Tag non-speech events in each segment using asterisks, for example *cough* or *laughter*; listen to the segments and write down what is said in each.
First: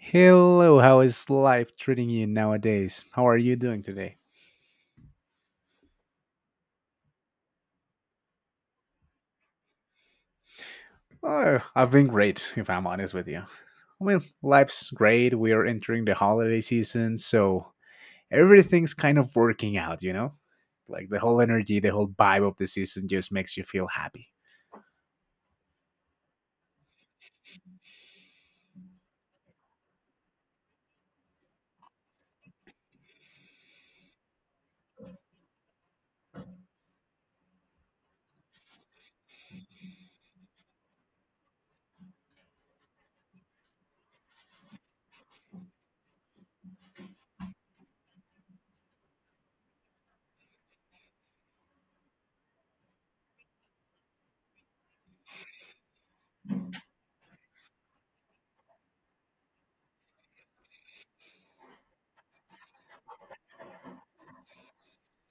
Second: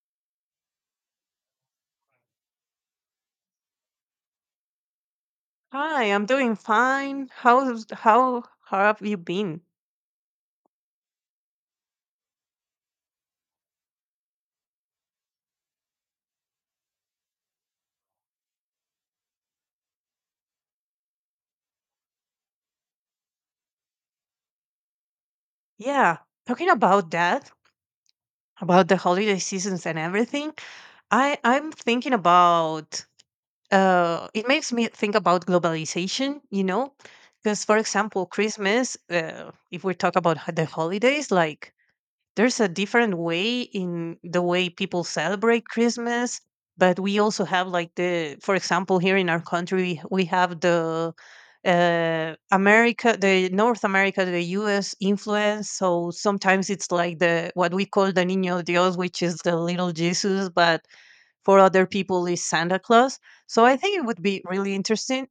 Hello, how is life treating you nowadays? How are you doing today? Hi, I'm doing fine. How have you been? Oh, I've been great, if I'm honest with you. I mean, life's great. We are entering the holiday season, so everything's kind of working out, you know? Like the whole energy, the whole vibe of the season just makes you feel happy. Yeah, talking about that, about the holiday seasons and everything. I'm thinking about it makes me think about globalization, you know? Because for example, Christmas, if we talk about the holidays, like there's a different way in the way people celebrate Christmas, but we also have like for example, here in our country, we have the America, the North America, the U.S. influence. So sometimes it's like the what we call the Niño Dios, which is the little Jesus, but for other people is Santa Claus. So I think it would be really interesting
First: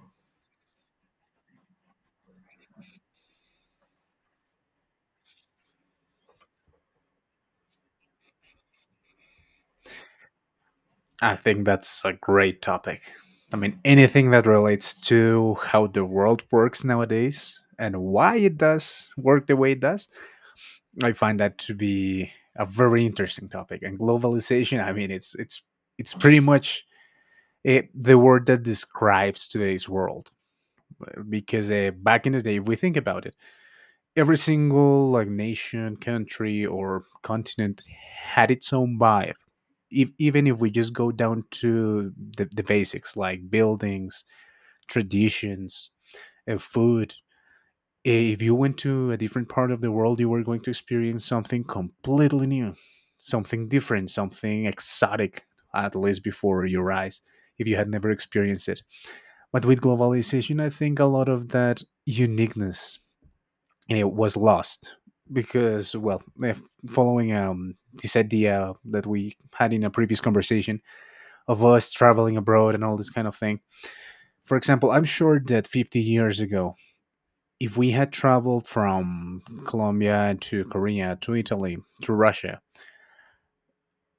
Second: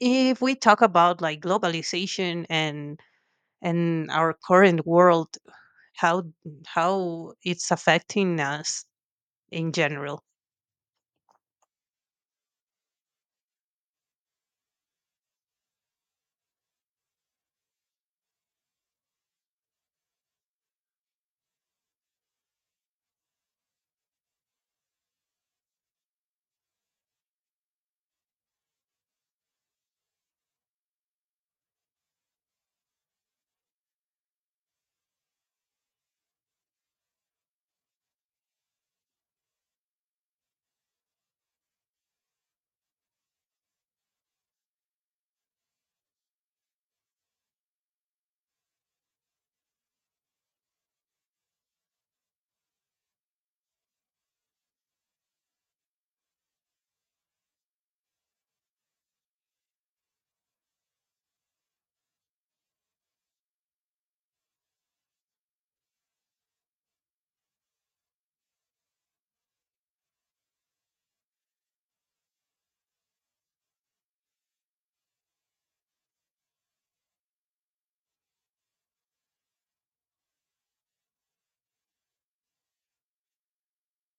if we talk about like globalization and our current world how how it's affecting us in general. I think that's a great topic. I mean, anything that relates to how the world works nowadays and why it does work the way it does, I find that to be a very interesting topic. And globalization, I mean, it's it's pretty much it, the word that describes today's world. Because back in the day, if we think about it, every single like nation, country, or continent had its own vibe. If, even if we just go down to the basics like buildings, traditions, food, if you went to a different part of the world, you were going to experience something completely new, something different, something exotic, at least before your eyes, if you had never experienced it. But with globalization, I think a lot of that uniqueness was lost because, well, following this idea that we had in a previous conversation of us traveling abroad and all this kind of thing. For example, I'm sure that 50 years ago, if we had traveled from Colombia to Korea to Italy to Russia,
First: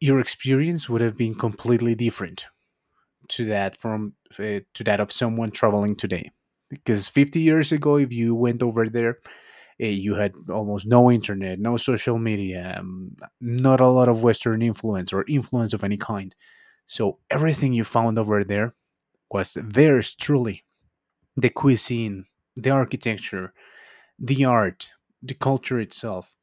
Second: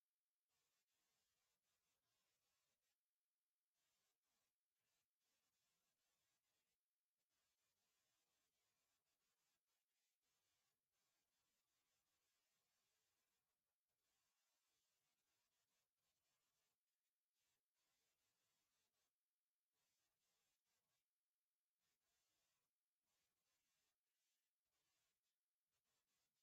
your experience would have been completely different to that from to that of someone traveling today. Because 50 years ago, if you went over there, you had almost no internet, no social media, not a lot of Western influence or influence of any kind. So everything you found over there was theirs truly, the cuisine, the architecture, the art, the culture itself.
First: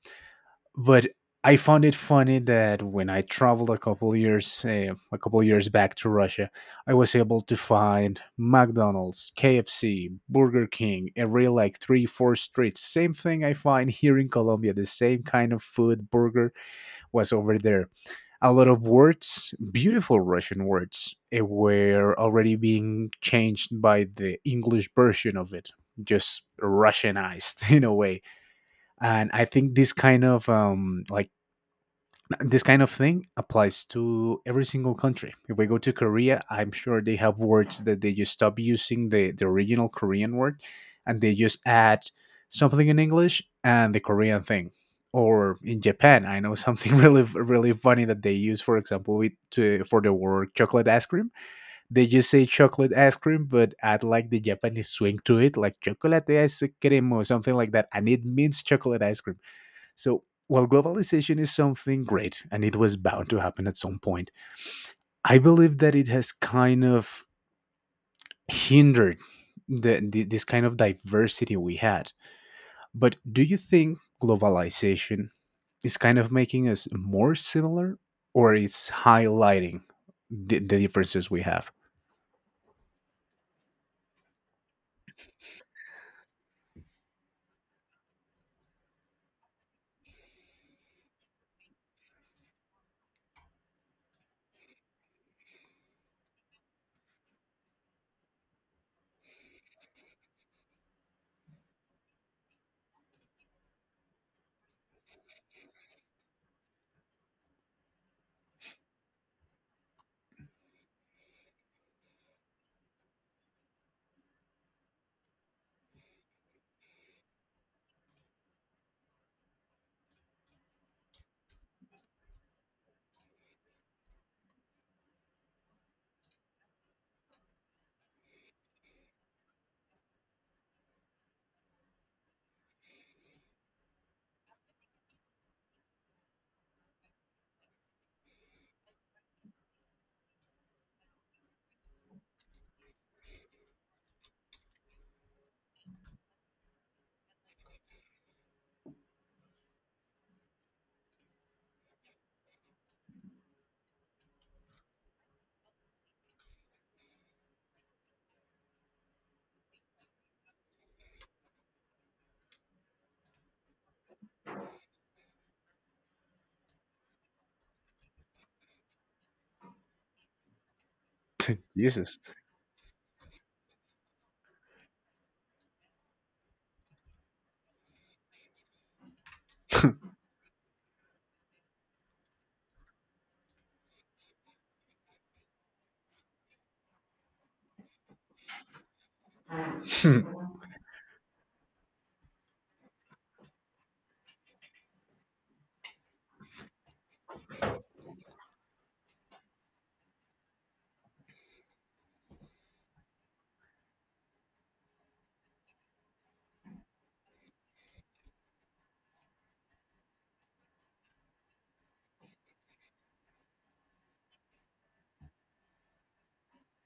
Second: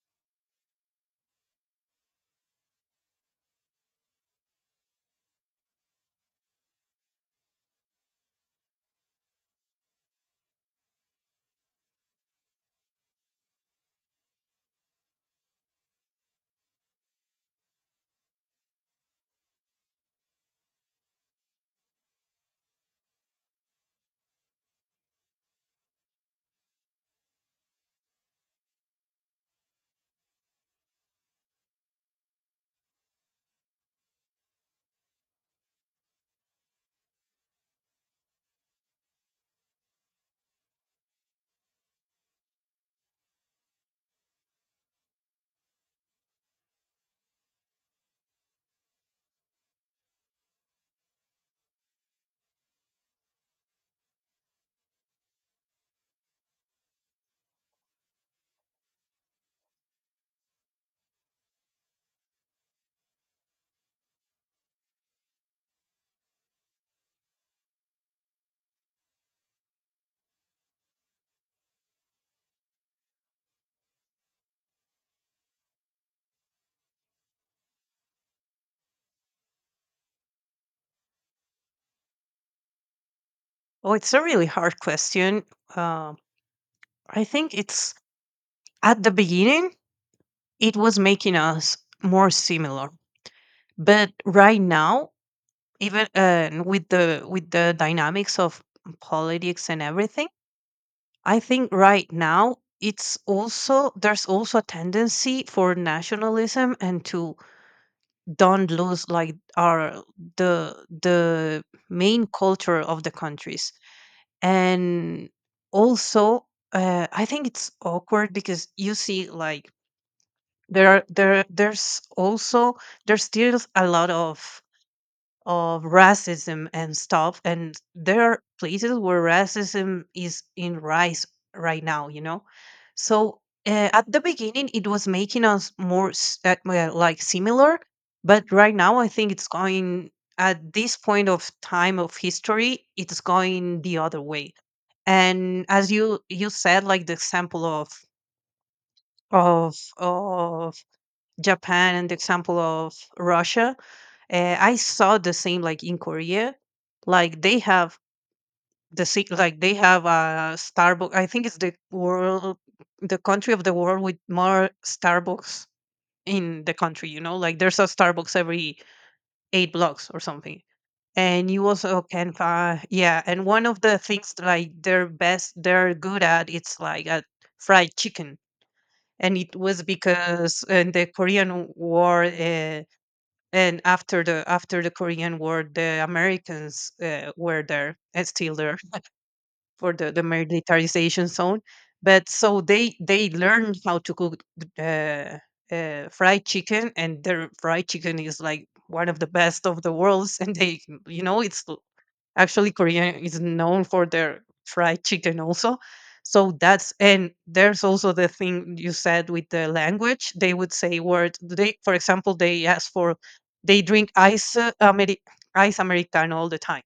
But I found it funny that when I traveled a couple years back to Russia, I was able to find McDonald's, KFC, Burger King every like 3 4 streets. Same thing I find here in Colombia. The same kind of food burger was over there. A lot of words, beautiful Russian words, were already being changed by the English version of it. Just Russianized *laughs* in a way. And I think this kind of thing applies to every single country. If we go to Korea, I'm sure they have words that they just stop using the original Korean word, and they just add something in English and the Korean thing. Or in Japan, I know something *laughs* really funny that they use, for example, for the word chocolate ice cream. They just say chocolate ice cream, but add like the Japanese swing to it, like chocolate ice cream or something like that, and it means chocolate ice cream. So while globalization is something great and it was bound to happen at some point, I believe that it has kind of hindered this kind of diversity we had. But do you think globalization is kind of making us more similar, or it's highlighting the differences we have? Oh, it's a really hard question. Um, I think it's at the beginning it was making us more similar, but right now, even with the dynamics of politics and everything, I think right now it's also there's also a tendency for nationalism and to don't lose like our the the main culture of the countries and also, I think it's awkward because you see like there there's also there's still a lot of racism and stuff, and there are places where racism is in rise right now, you know. So at the beginning it was making us more like similar, but right now I think it's going, at this point of time of history, it's going the other way. And as you said, like the example of of of Japan and the example of Russia. I saw the same like in Korea. Like they have like they have a Starbucks. I think it's the world, the country of the world with more Starbucks in the country, you know, like there's a Starbucks every 8 blocks or something. And you *laughs* also Jesus. can find, yeah, and one of the things that, like they're best, they're good at, it's like a fried chicken. And it was because in the Korean War, and after the Korean War the Americans, were there and still there for the *laughs* militarization zone. But so they learn how to cook, uh, fried chicken, and their fried chicken is like one of the best of the worlds. *laughs* And they, you know, actually Korean is known for their fried chicken also. So that's, and there's also the thing you said with the language. They would say word. They, for example, they ask for, they drink ice, ice americano all the time,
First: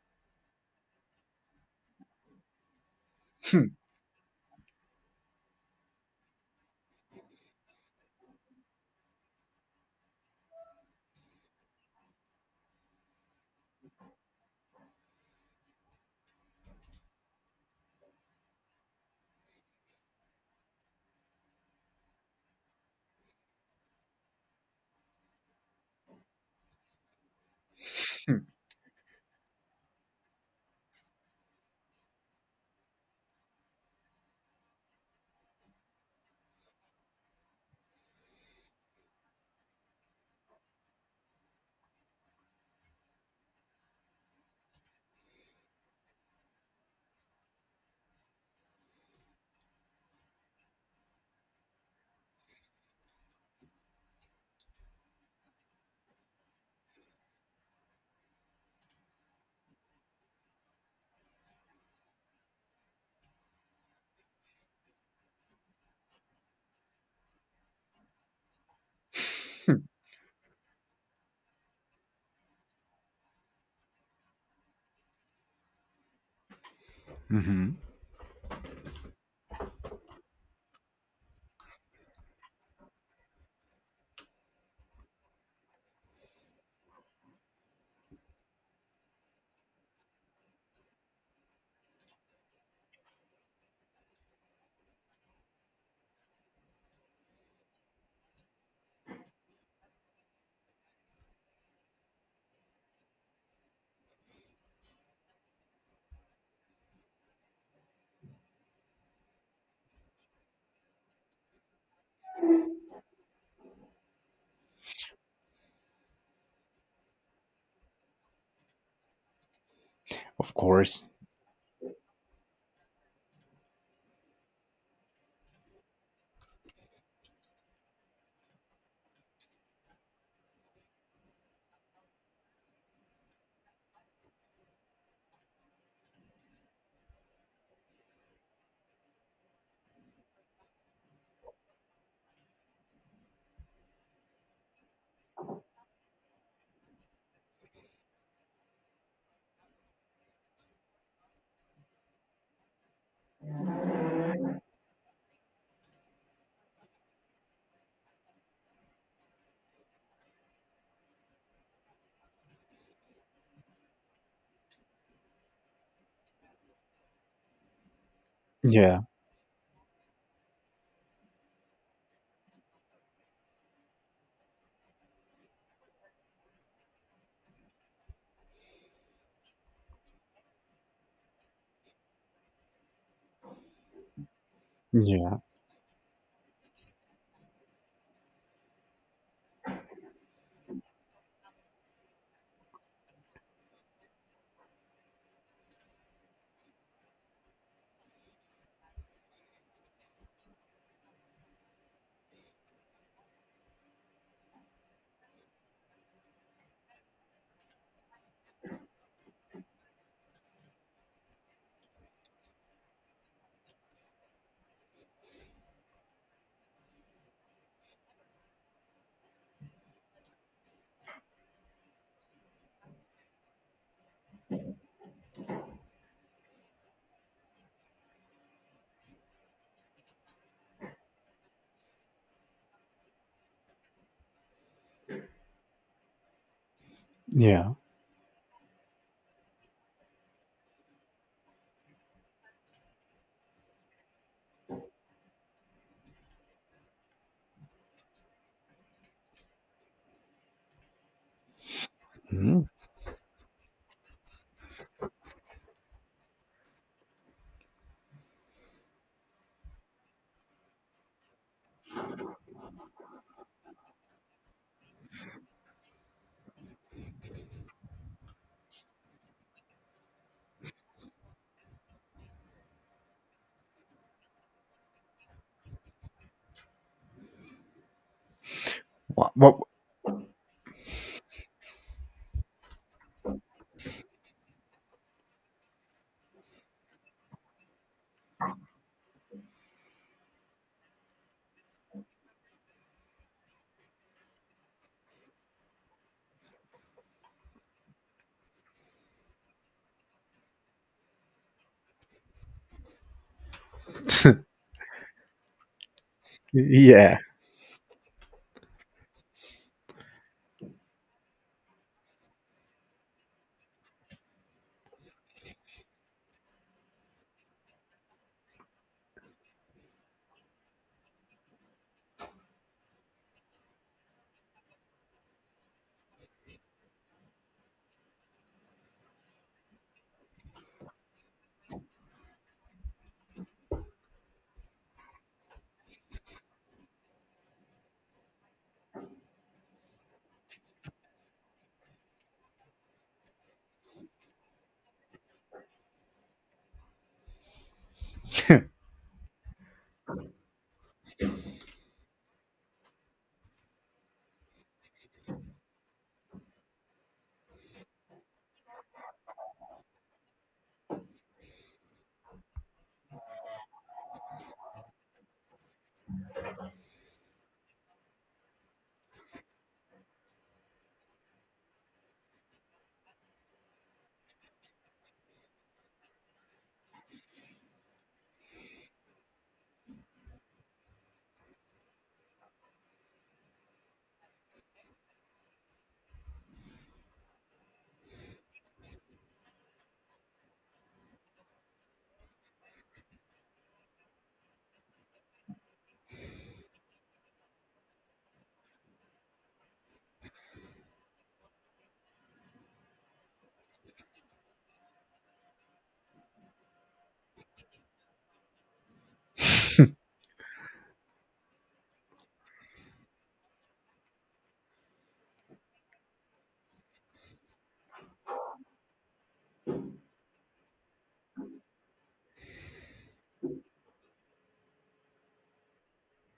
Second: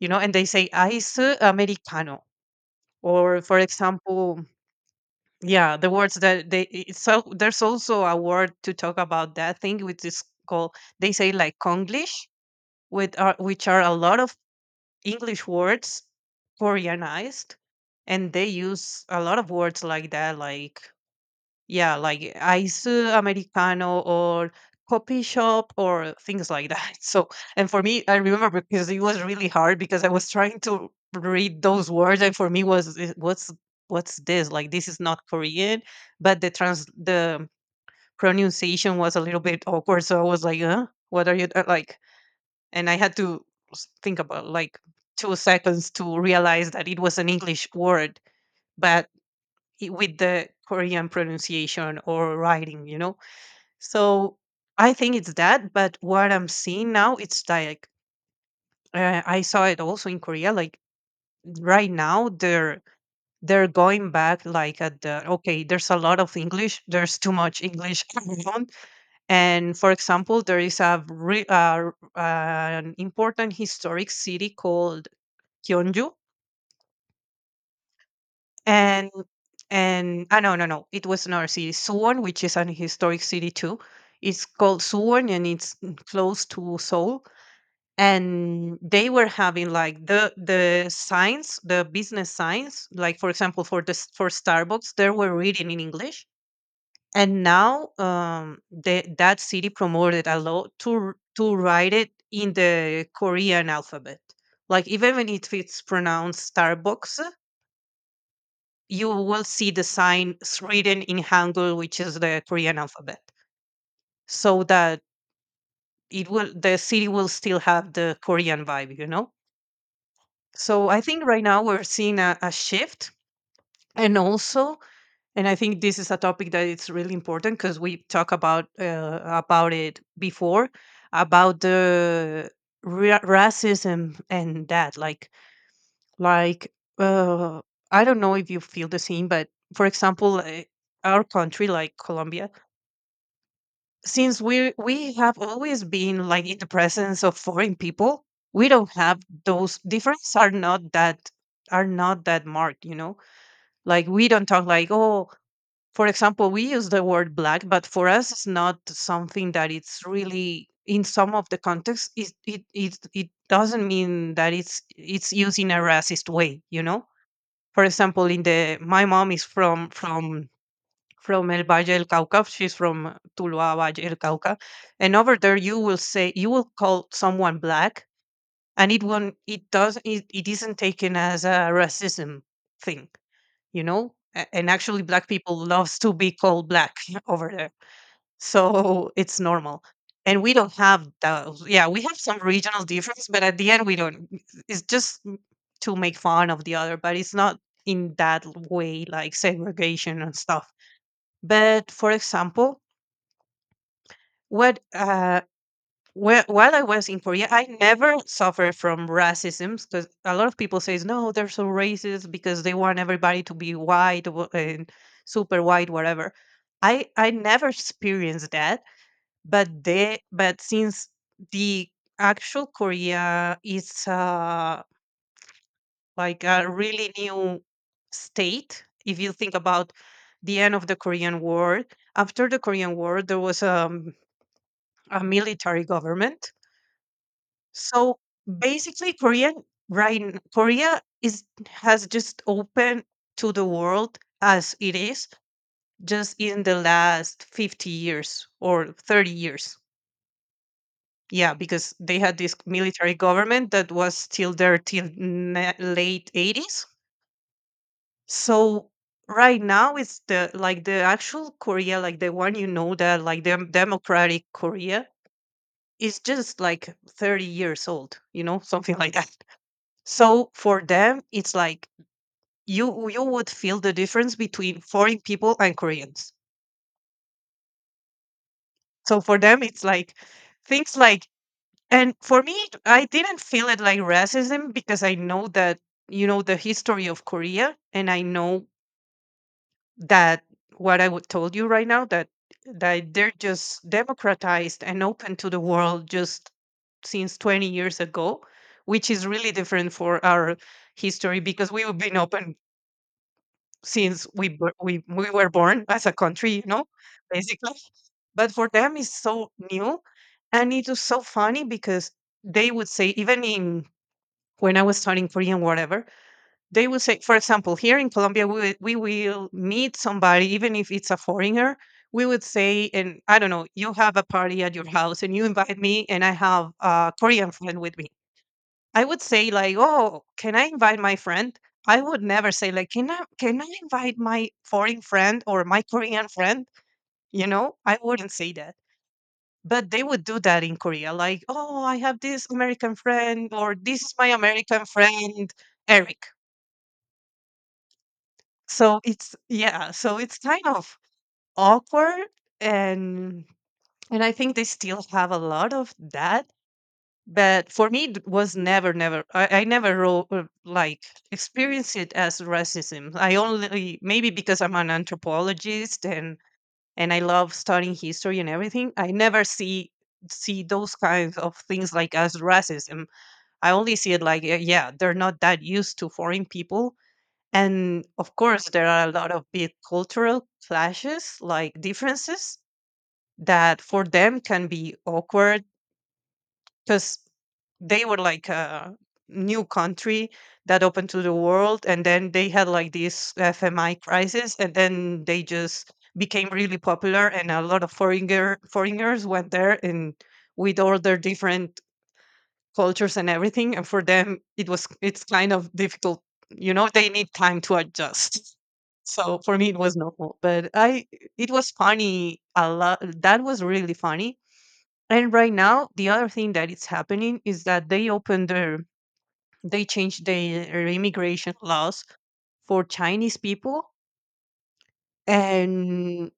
you know, and they say ice americano. Or for example, yeah, the words that they, it's, so there's also a word to talk about that thing which is called, they say like Konglish, with are which are a lot of English words Koreanized, and they use a lot of words like that, like yeah, like ice americano or coffee shop or things like that. *laughs* So, and for me, I remember because it was really hard because I was trying to read those words, and for me was, "Eh, what's this? Like this is not Korean, but the pronunciation was a little bit awkward." So I was like, huh, what are you, like? And I had to think about like 2 seconds to realize that it was an English word, but with the Korean pronunciation or writing, you know? So I think it's that, but what I'm seeing now, it's like, I saw it also in Korea. Like right now, they're going back like at the okay. There's a lot of English. There's too much English *laughs* around. And for example, there is a an important historic city called Gyeongju, Mhm. and and ah no no no, it was another city, Suwon, which is an historic city too. It's called Suwon, and it's close to Seoul. And they were having like the signs, the business signs, like for example for this, for Starbucks, they were reading in English, and now, that city promoted a lot to to write it in the Korean alphabet. Like even when, if it's pronounced Starbucks, you will see the sign written in hangul, which is the Korean alphabet, so that it will the city will still have the Korean vibe, you know. Of So I course. think right now we're seeing a shift, and also, and I think this is a topic that it's really important because we talk about, about it before, about the racism and that, like, uh, I don't know if you feel the same, but for example. Our country like Colombia, since we have always been like in the presence of foreign people, we don't have those, differences are not that, are not that marked, you know. Like we don't talk like, oh, for example, we use the word black, but for us, it's not something that it's really in some of the context. It doesn't mean that it's used in a racist way, you know. For example, in the, Yeah. my mom is from from El Valle del Cauca. She's from Tuluá Valle del Cauca, and over there you will say, you will call someone black, and it won't, it, it isn't taken as a racism thing, you know. And actually black Yeah. people loves to be called black *laughs* over there, so it's normal. And we don't have those, yeah, we have some regional difference, but at the end we don't, it's just to make fun of the other, but it's not in that way like segregation and stuff. But for example, what, well, while I was in Korea, I never suffered from racism because a lot of people says no, they're so racist because they want everybody to be white, and super white, whatever. I never experienced that, but they, but since the actual Korea is, like a really new state, if you think about the end of the Korean War, after the Korean War, there was, a military government. Yeah. So basically, Korean, Korea is, has just opened to the world as it is just in the last 50 years or 30 years. Yeah, because they had this Mhm. military government that was still there till late 80s. So right now it's the, like the actual Korea, like the one you know, that like the democratic Korea is just like 30 years old, you know, *laughs* something like that. So for them, it's like you would feel the difference between foreign people and Koreans. So Wha- for wha- them, it's like things like, and for me, I didn't feel it like racism because I know that, you know, the history of Korea, and I know that what I would told you right now, that that they're just democratized and open to the world just since 20 years ago, which is really different for our history because we've been open since we *laughs* bor- we we were born as a country, you know, yeah. basically. But for them, it's so new, and it was so funny because they would say, even in when I was studying Korean, whatever, they would say, for example, here in Colombia, we will meet somebody, even if it's a foreigner. We would say, and I don't know, you have a party at your house, and you invite me, and I have a Korean friend with me, I would say like, "Oh, can I invite my friend?" I would never say like, Can I invite my foreign friend or my Korean friend?" You know, I wouldn't say that. But they would do that in Korea, like, "Oh, I have this American friend," or "This is my American friend, Eric." *laughs* So it's kind of awkward and and I think they still have a lot of that. But for me, it was never never I, I never experienced it as racism. I only, maybe because I'm an anthropologist and I love studying history and everything, I never see those kinds of things like as racism. I only see it like yeah, they're not that used to foreign people. And of course, there are a lot of big cultural clashes, like differences that for them can be awkward, because they were like a new country that opened to the world, and then they had like this fmi crisis, and then they just became really popular, and a lot of foreigners went there and with all their different cultures and everything, and for them it's kind of difficult, you know. They need time to adjust. *laughs* So for me it was normal, but I it was funny. A lot, that was really funny. And right now, the other thing that is happening is that they changed their immigration laws for Chinese people, and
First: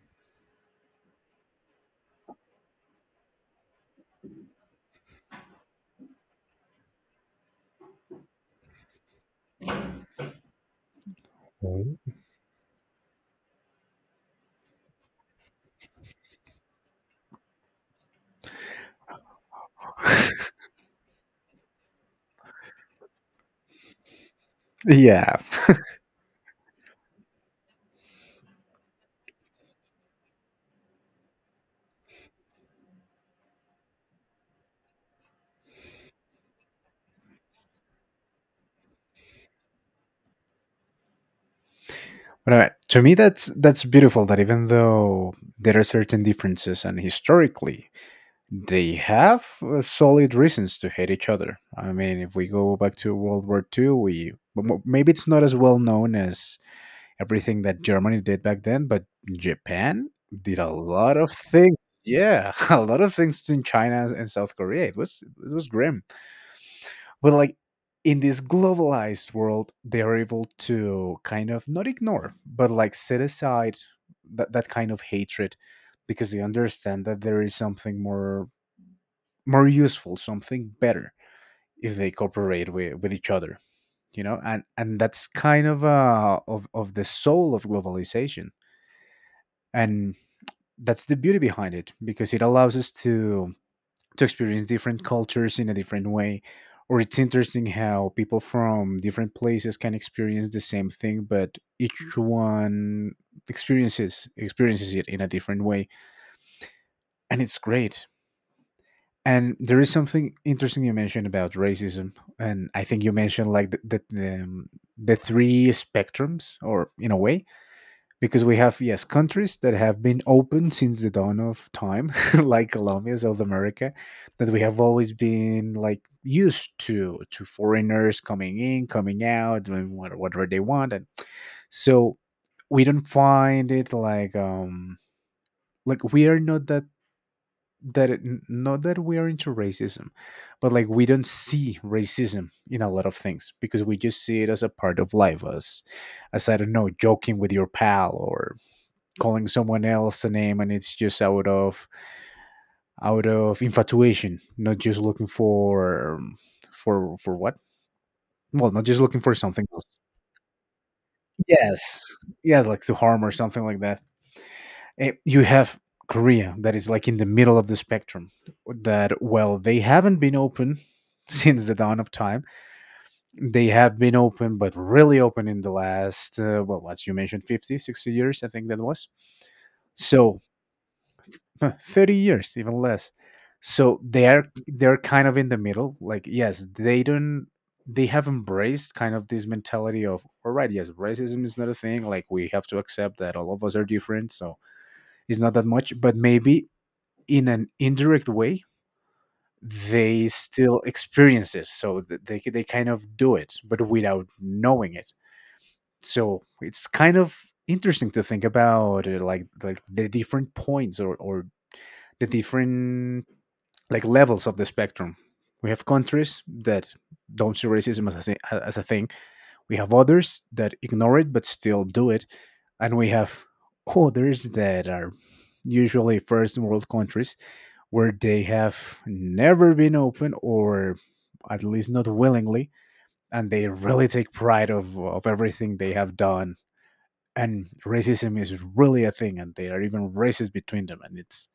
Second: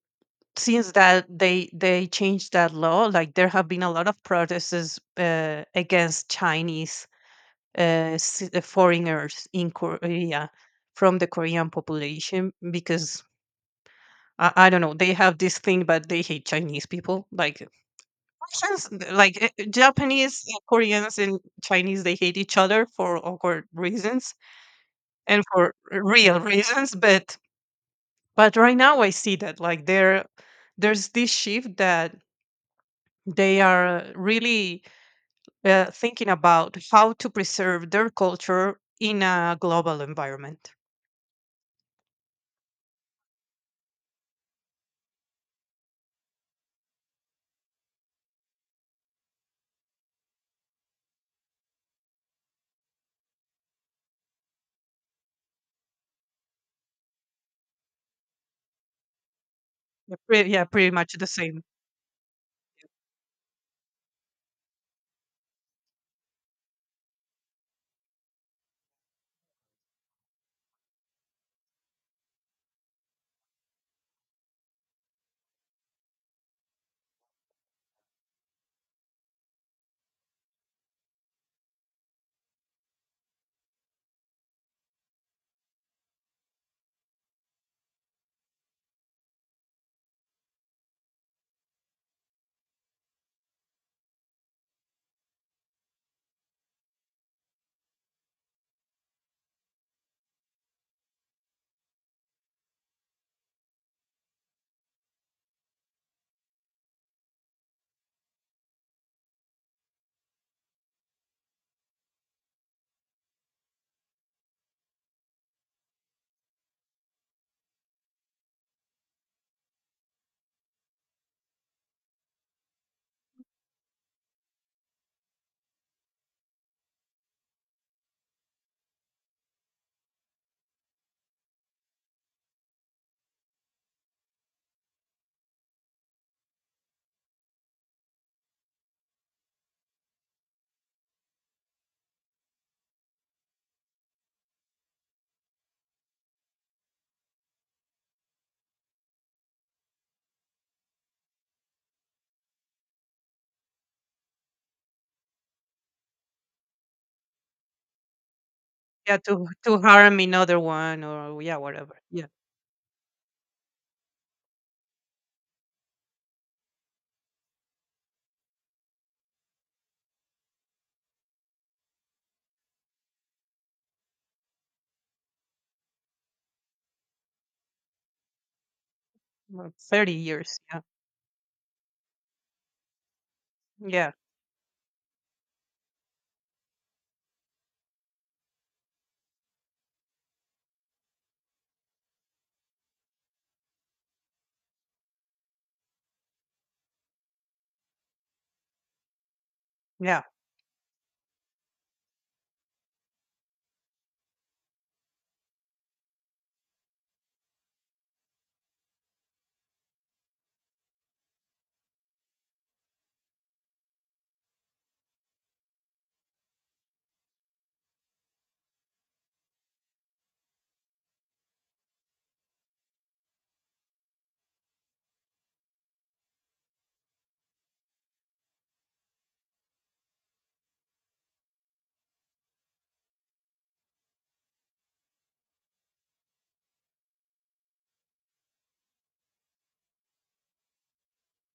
since that they changed that law, like, there have been a lot of protests against Chinese, foreigners in Korea, from the Korean Mm. population, because I don't know, they have this thing, but they hate Chinese people. Like, since, like, Japanese and Koreans and Chinese, they hate each other for awkward reasons Yeah. and for real reasons. But, right now, I see that like there's this shift, that they are really thinking about how to preserve their culture in a global environment. Right. To me, that's beautiful. That even though there are certain differences, and historically they have solid reasons to hate each other. I mean, if we go back to World War II, we but maybe it's not as well known as everything that Germany did back then, but Japan Yeah, did a pretty much lot the of same. things. Yeah, *laughs* a Yeah. lot of things in China and South Korea. It was grim, but like in this globalized world they're able to kind of not ignore but like set aside that kind of hatred, because they understand that there is something more, more useful, something better, if they cooperate with each other, you know. And that's kind of of the soul of globalization, and that's the beauty behind it, because it allows us to experience different cultures in a different way. Or it's interesting how people from different places can experience the same thing, but each one experiences it in a different way, and it's great. And there is something interesting you mentioned about racism, and I think you mentioned like the three spectrums, or in a way, because we have yes countries that have been open since the dawn of time *laughs* like Colombia, South America, that we have always been like used to foreigners coming in coming out doing whatever they want. And so we don't find it like we are not not that we are into racism, but like we don't see racism in a lot of things because we just see it as a part of life, as I don't know, joking with your pal or calling someone else a name, and it's just out of infatuation, not just looking for what, well, not just Yeah, looking for something to else. harm another one, or yeah, whatever. Yes, Yeah, yes, like to harm or something like that. Eh, you have Korea that is like in the middle of the spectrum, that well, they haven't been open *laughs* since the dawn of time. They have been open, but really open in the last well, as you mentioned 50, 60 years, I think that was. well, thirty So years. Yeah, 30 years, even less. So yeah, they're kind of in the middle, like yes they don't, they have embraced kind of this mentality of, all right, yes, racism is not a thing, like we have to accept that all of us are different, so it's not that much, but maybe in an indirect way yeah. they still experience it. So they kind of do it but without knowing it. So it's kind of interesting to think about the different points, or the different like levels of the spectrum. We have countries that don't see racism as a, as a thing. We have others that ignore it but still do it, and we have others that are usually first world countries, where they have never been open, or at least not willingly, and they really take pride of everything they have done, and racism is really a thing and they are even racist between them. And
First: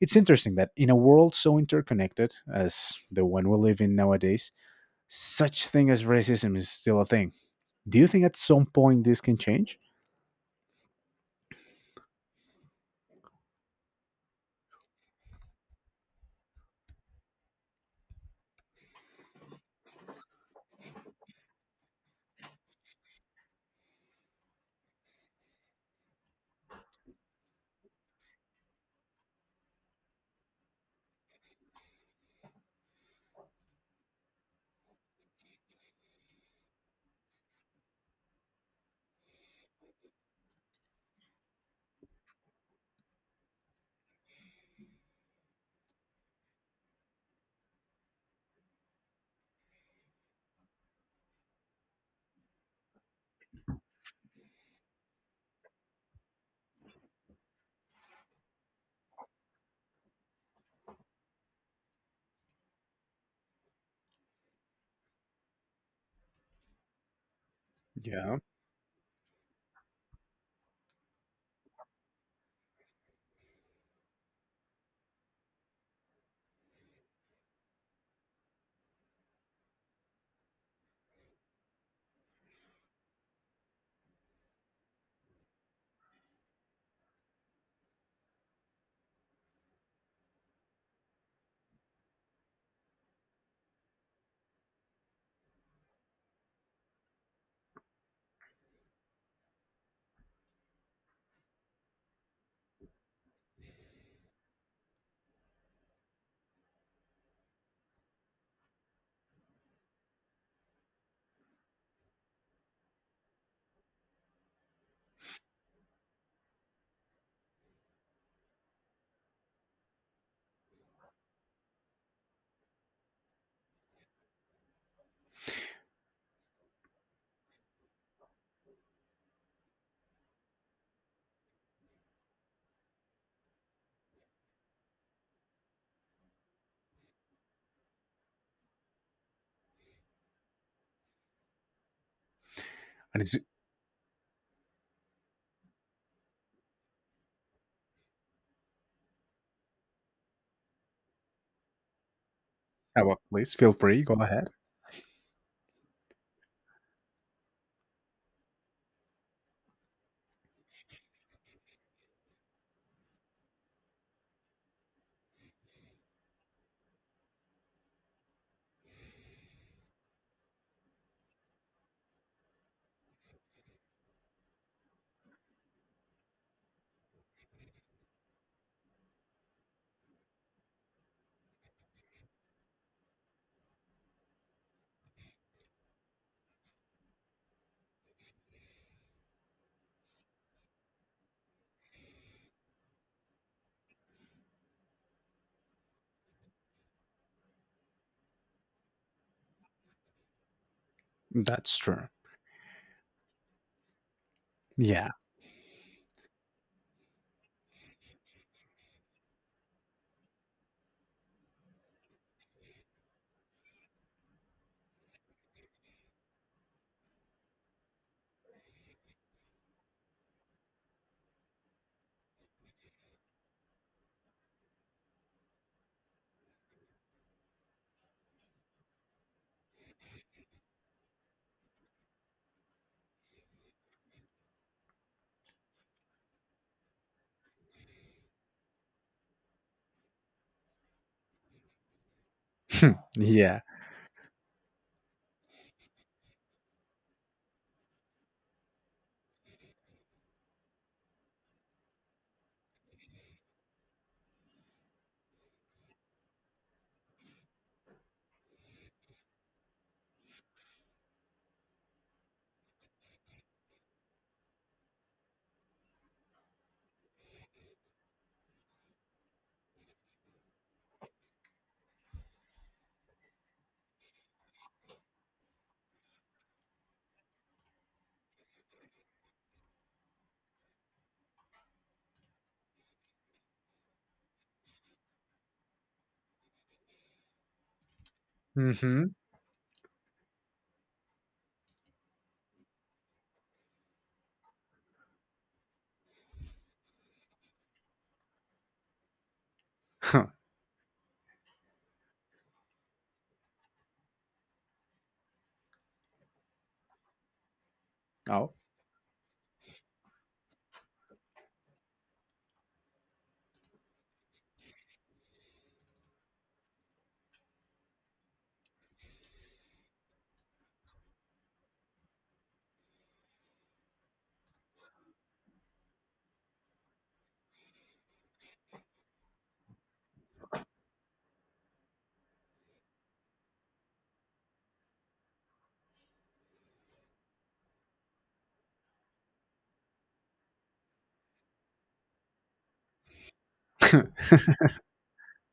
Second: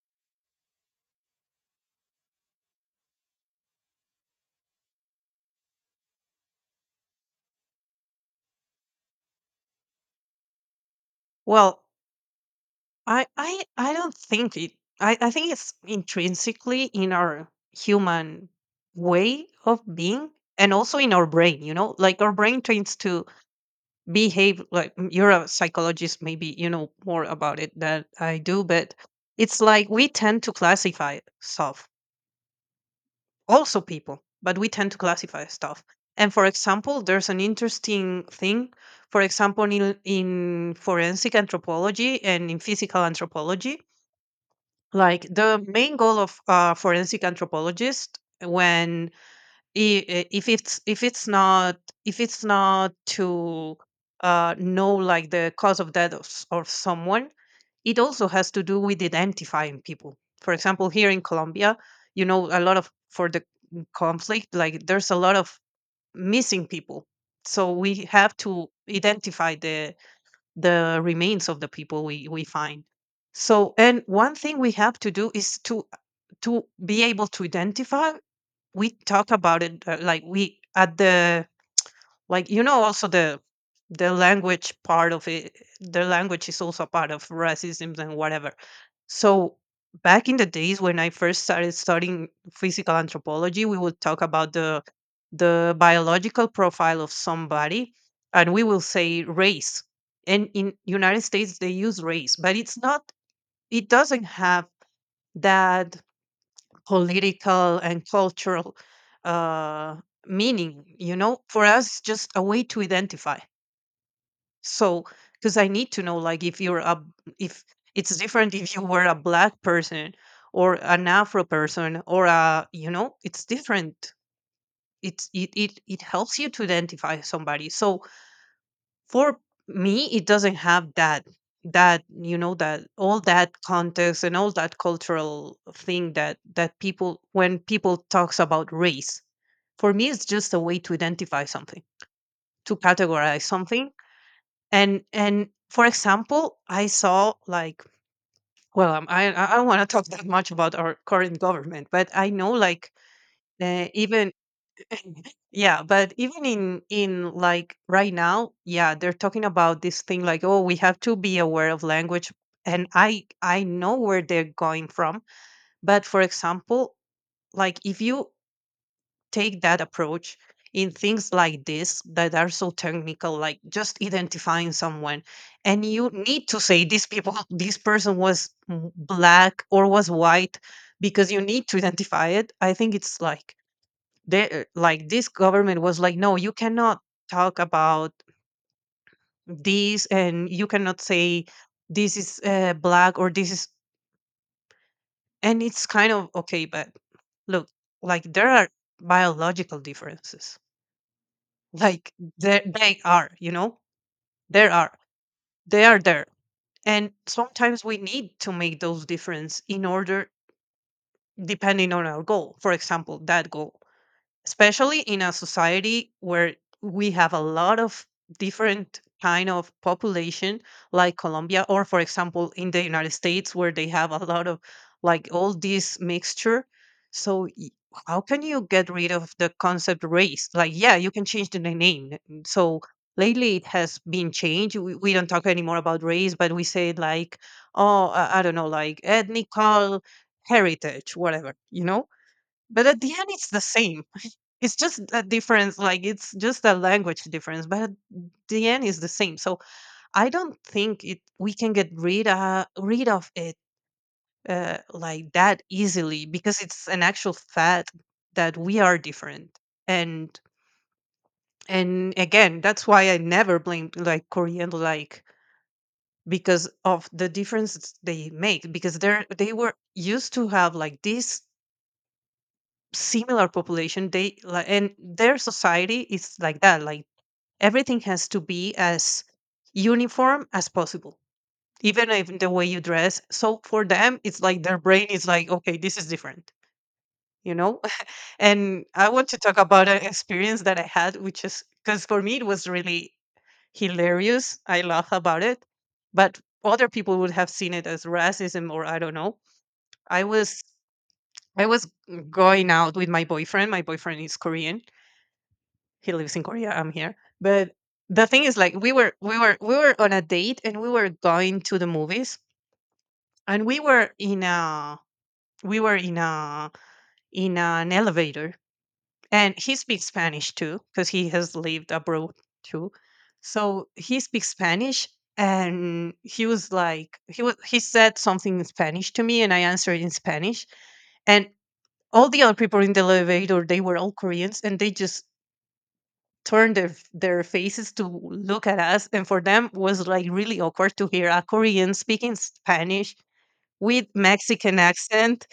it's interesting that in a world so interconnected as the one we live in nowadays, such thing as racism is still a thing. Do you think at some point this can change? Well, I don't think it. I think it's intrinsically in our human way of being, and also in our brain. You know, like, our brain tends to behave like you're a psychologist, maybe you know more about it than I do, but it's like we tend to classify stuff, also people, but we tend to classify stuff. And for example, there's an interesting thing. For example, in, forensic anthropology and in physical anthropology, like, the main goal of forensic anthropologist, when if it's not, if it's not to know, like, the cause of death of, of someone, it also has to do with identifying people. For example, here in Colombia, you know, a lot of, for the conflict, like, there's a lot of missing people, so we Yeah. have to identify the remains of the people we find. So, and one thing we have to do is to be able to identify. We talk about it, like, we at the, like, you know, also the language part of it, the language is also part of racism and whatever. So back in the days when I first started studying physical anthropology, we would talk about the biological profile of somebody, and we will say race. And in United States they use race, but it's not, it doesn't have that political and cultural uh meaning, you know. For us it's just a way to identify. So, because I need to know, like, if you're a, if, it's different if you were a black person or an Afro person, or a, you know, it's different. It's it helps you to identify somebody. So for me, it doesn't have that, that, you know, that all that context and all that cultural thing that, that people, when people talks about race. For me it's just a way to identify something, to And it's categorize something. And for example, I saw like, well, I don't want to talk *laughs* that much about our current government, but I know, like, oh, well, please feel free, go even ahead. *laughs* yeah, but even in, like, right now, yeah, they're talking about this thing like, oh, we have to be aware of language, and I know where they're going from. But for example, like, if you take that approach in things like this that are so technical, like just identifying someone, and you need to say these people, *laughs* this person was black or was white, because you need to identify it, I think it's like they, like, this government was like, no, you cannot talk about this, and you cannot say this is black or this is — and it's kind of okay, but look, like, there are biological differences, That's true. like, they are, you know, there are, Yeah. they are there. And sometimes we need to make those difference, in order, depending on our goal. For example, that goal, especially in a society where we have a lot of different kind of population, like Colombia, or for example in the United States, where they have a lot of, like, all this mixture. So how can you get rid of the concept race? Like, yeah, you can change the name. So lately it has been changed. We don't talk anymore about race, but we say, like, oh, I don't know, like, ethnical heritage, whatever, you know. But at the end, it's Yeah. the same. *laughs* It's just a difference, like, it's just a language difference, but at the end is the same. So I don't think it we can get rid rid of it like that easily, because it's an actual fact that we are different. And again, that's why I never blamed like Korean, like, because of the differences they make, because they're, they were used to have like this similar population, they like, and their society is like that, like, everything has to be as uniform as possible, even if the way you dress. So for them it's like their brain is like, okay, this is different, you know. *laughs* And I Mhm. want to talk about an experience that I had, which is, because for me it was really hilarious, I laugh about it, but other people would have seen it as racism, or I don't know. i Huh. was i was going out with my boyfriend. My boyfriend is Korean, he lives in Korea. I'm here. But the thing Oh. is, like, we were we were on a date, and we were going to the movies, and we were in a, we were in a in an elevator, and he speaks Spanish too, because he has lived abroad too, so he speaks Spanish. And he was like, he said something in Spanish to me, and I answered in Spanish, and all the other people in the elevator, they were all Koreans, and they just turned their their faces to look at us. And for them was like really awkward to hear a Korean speaking Spanish with *laughs* Mexican accent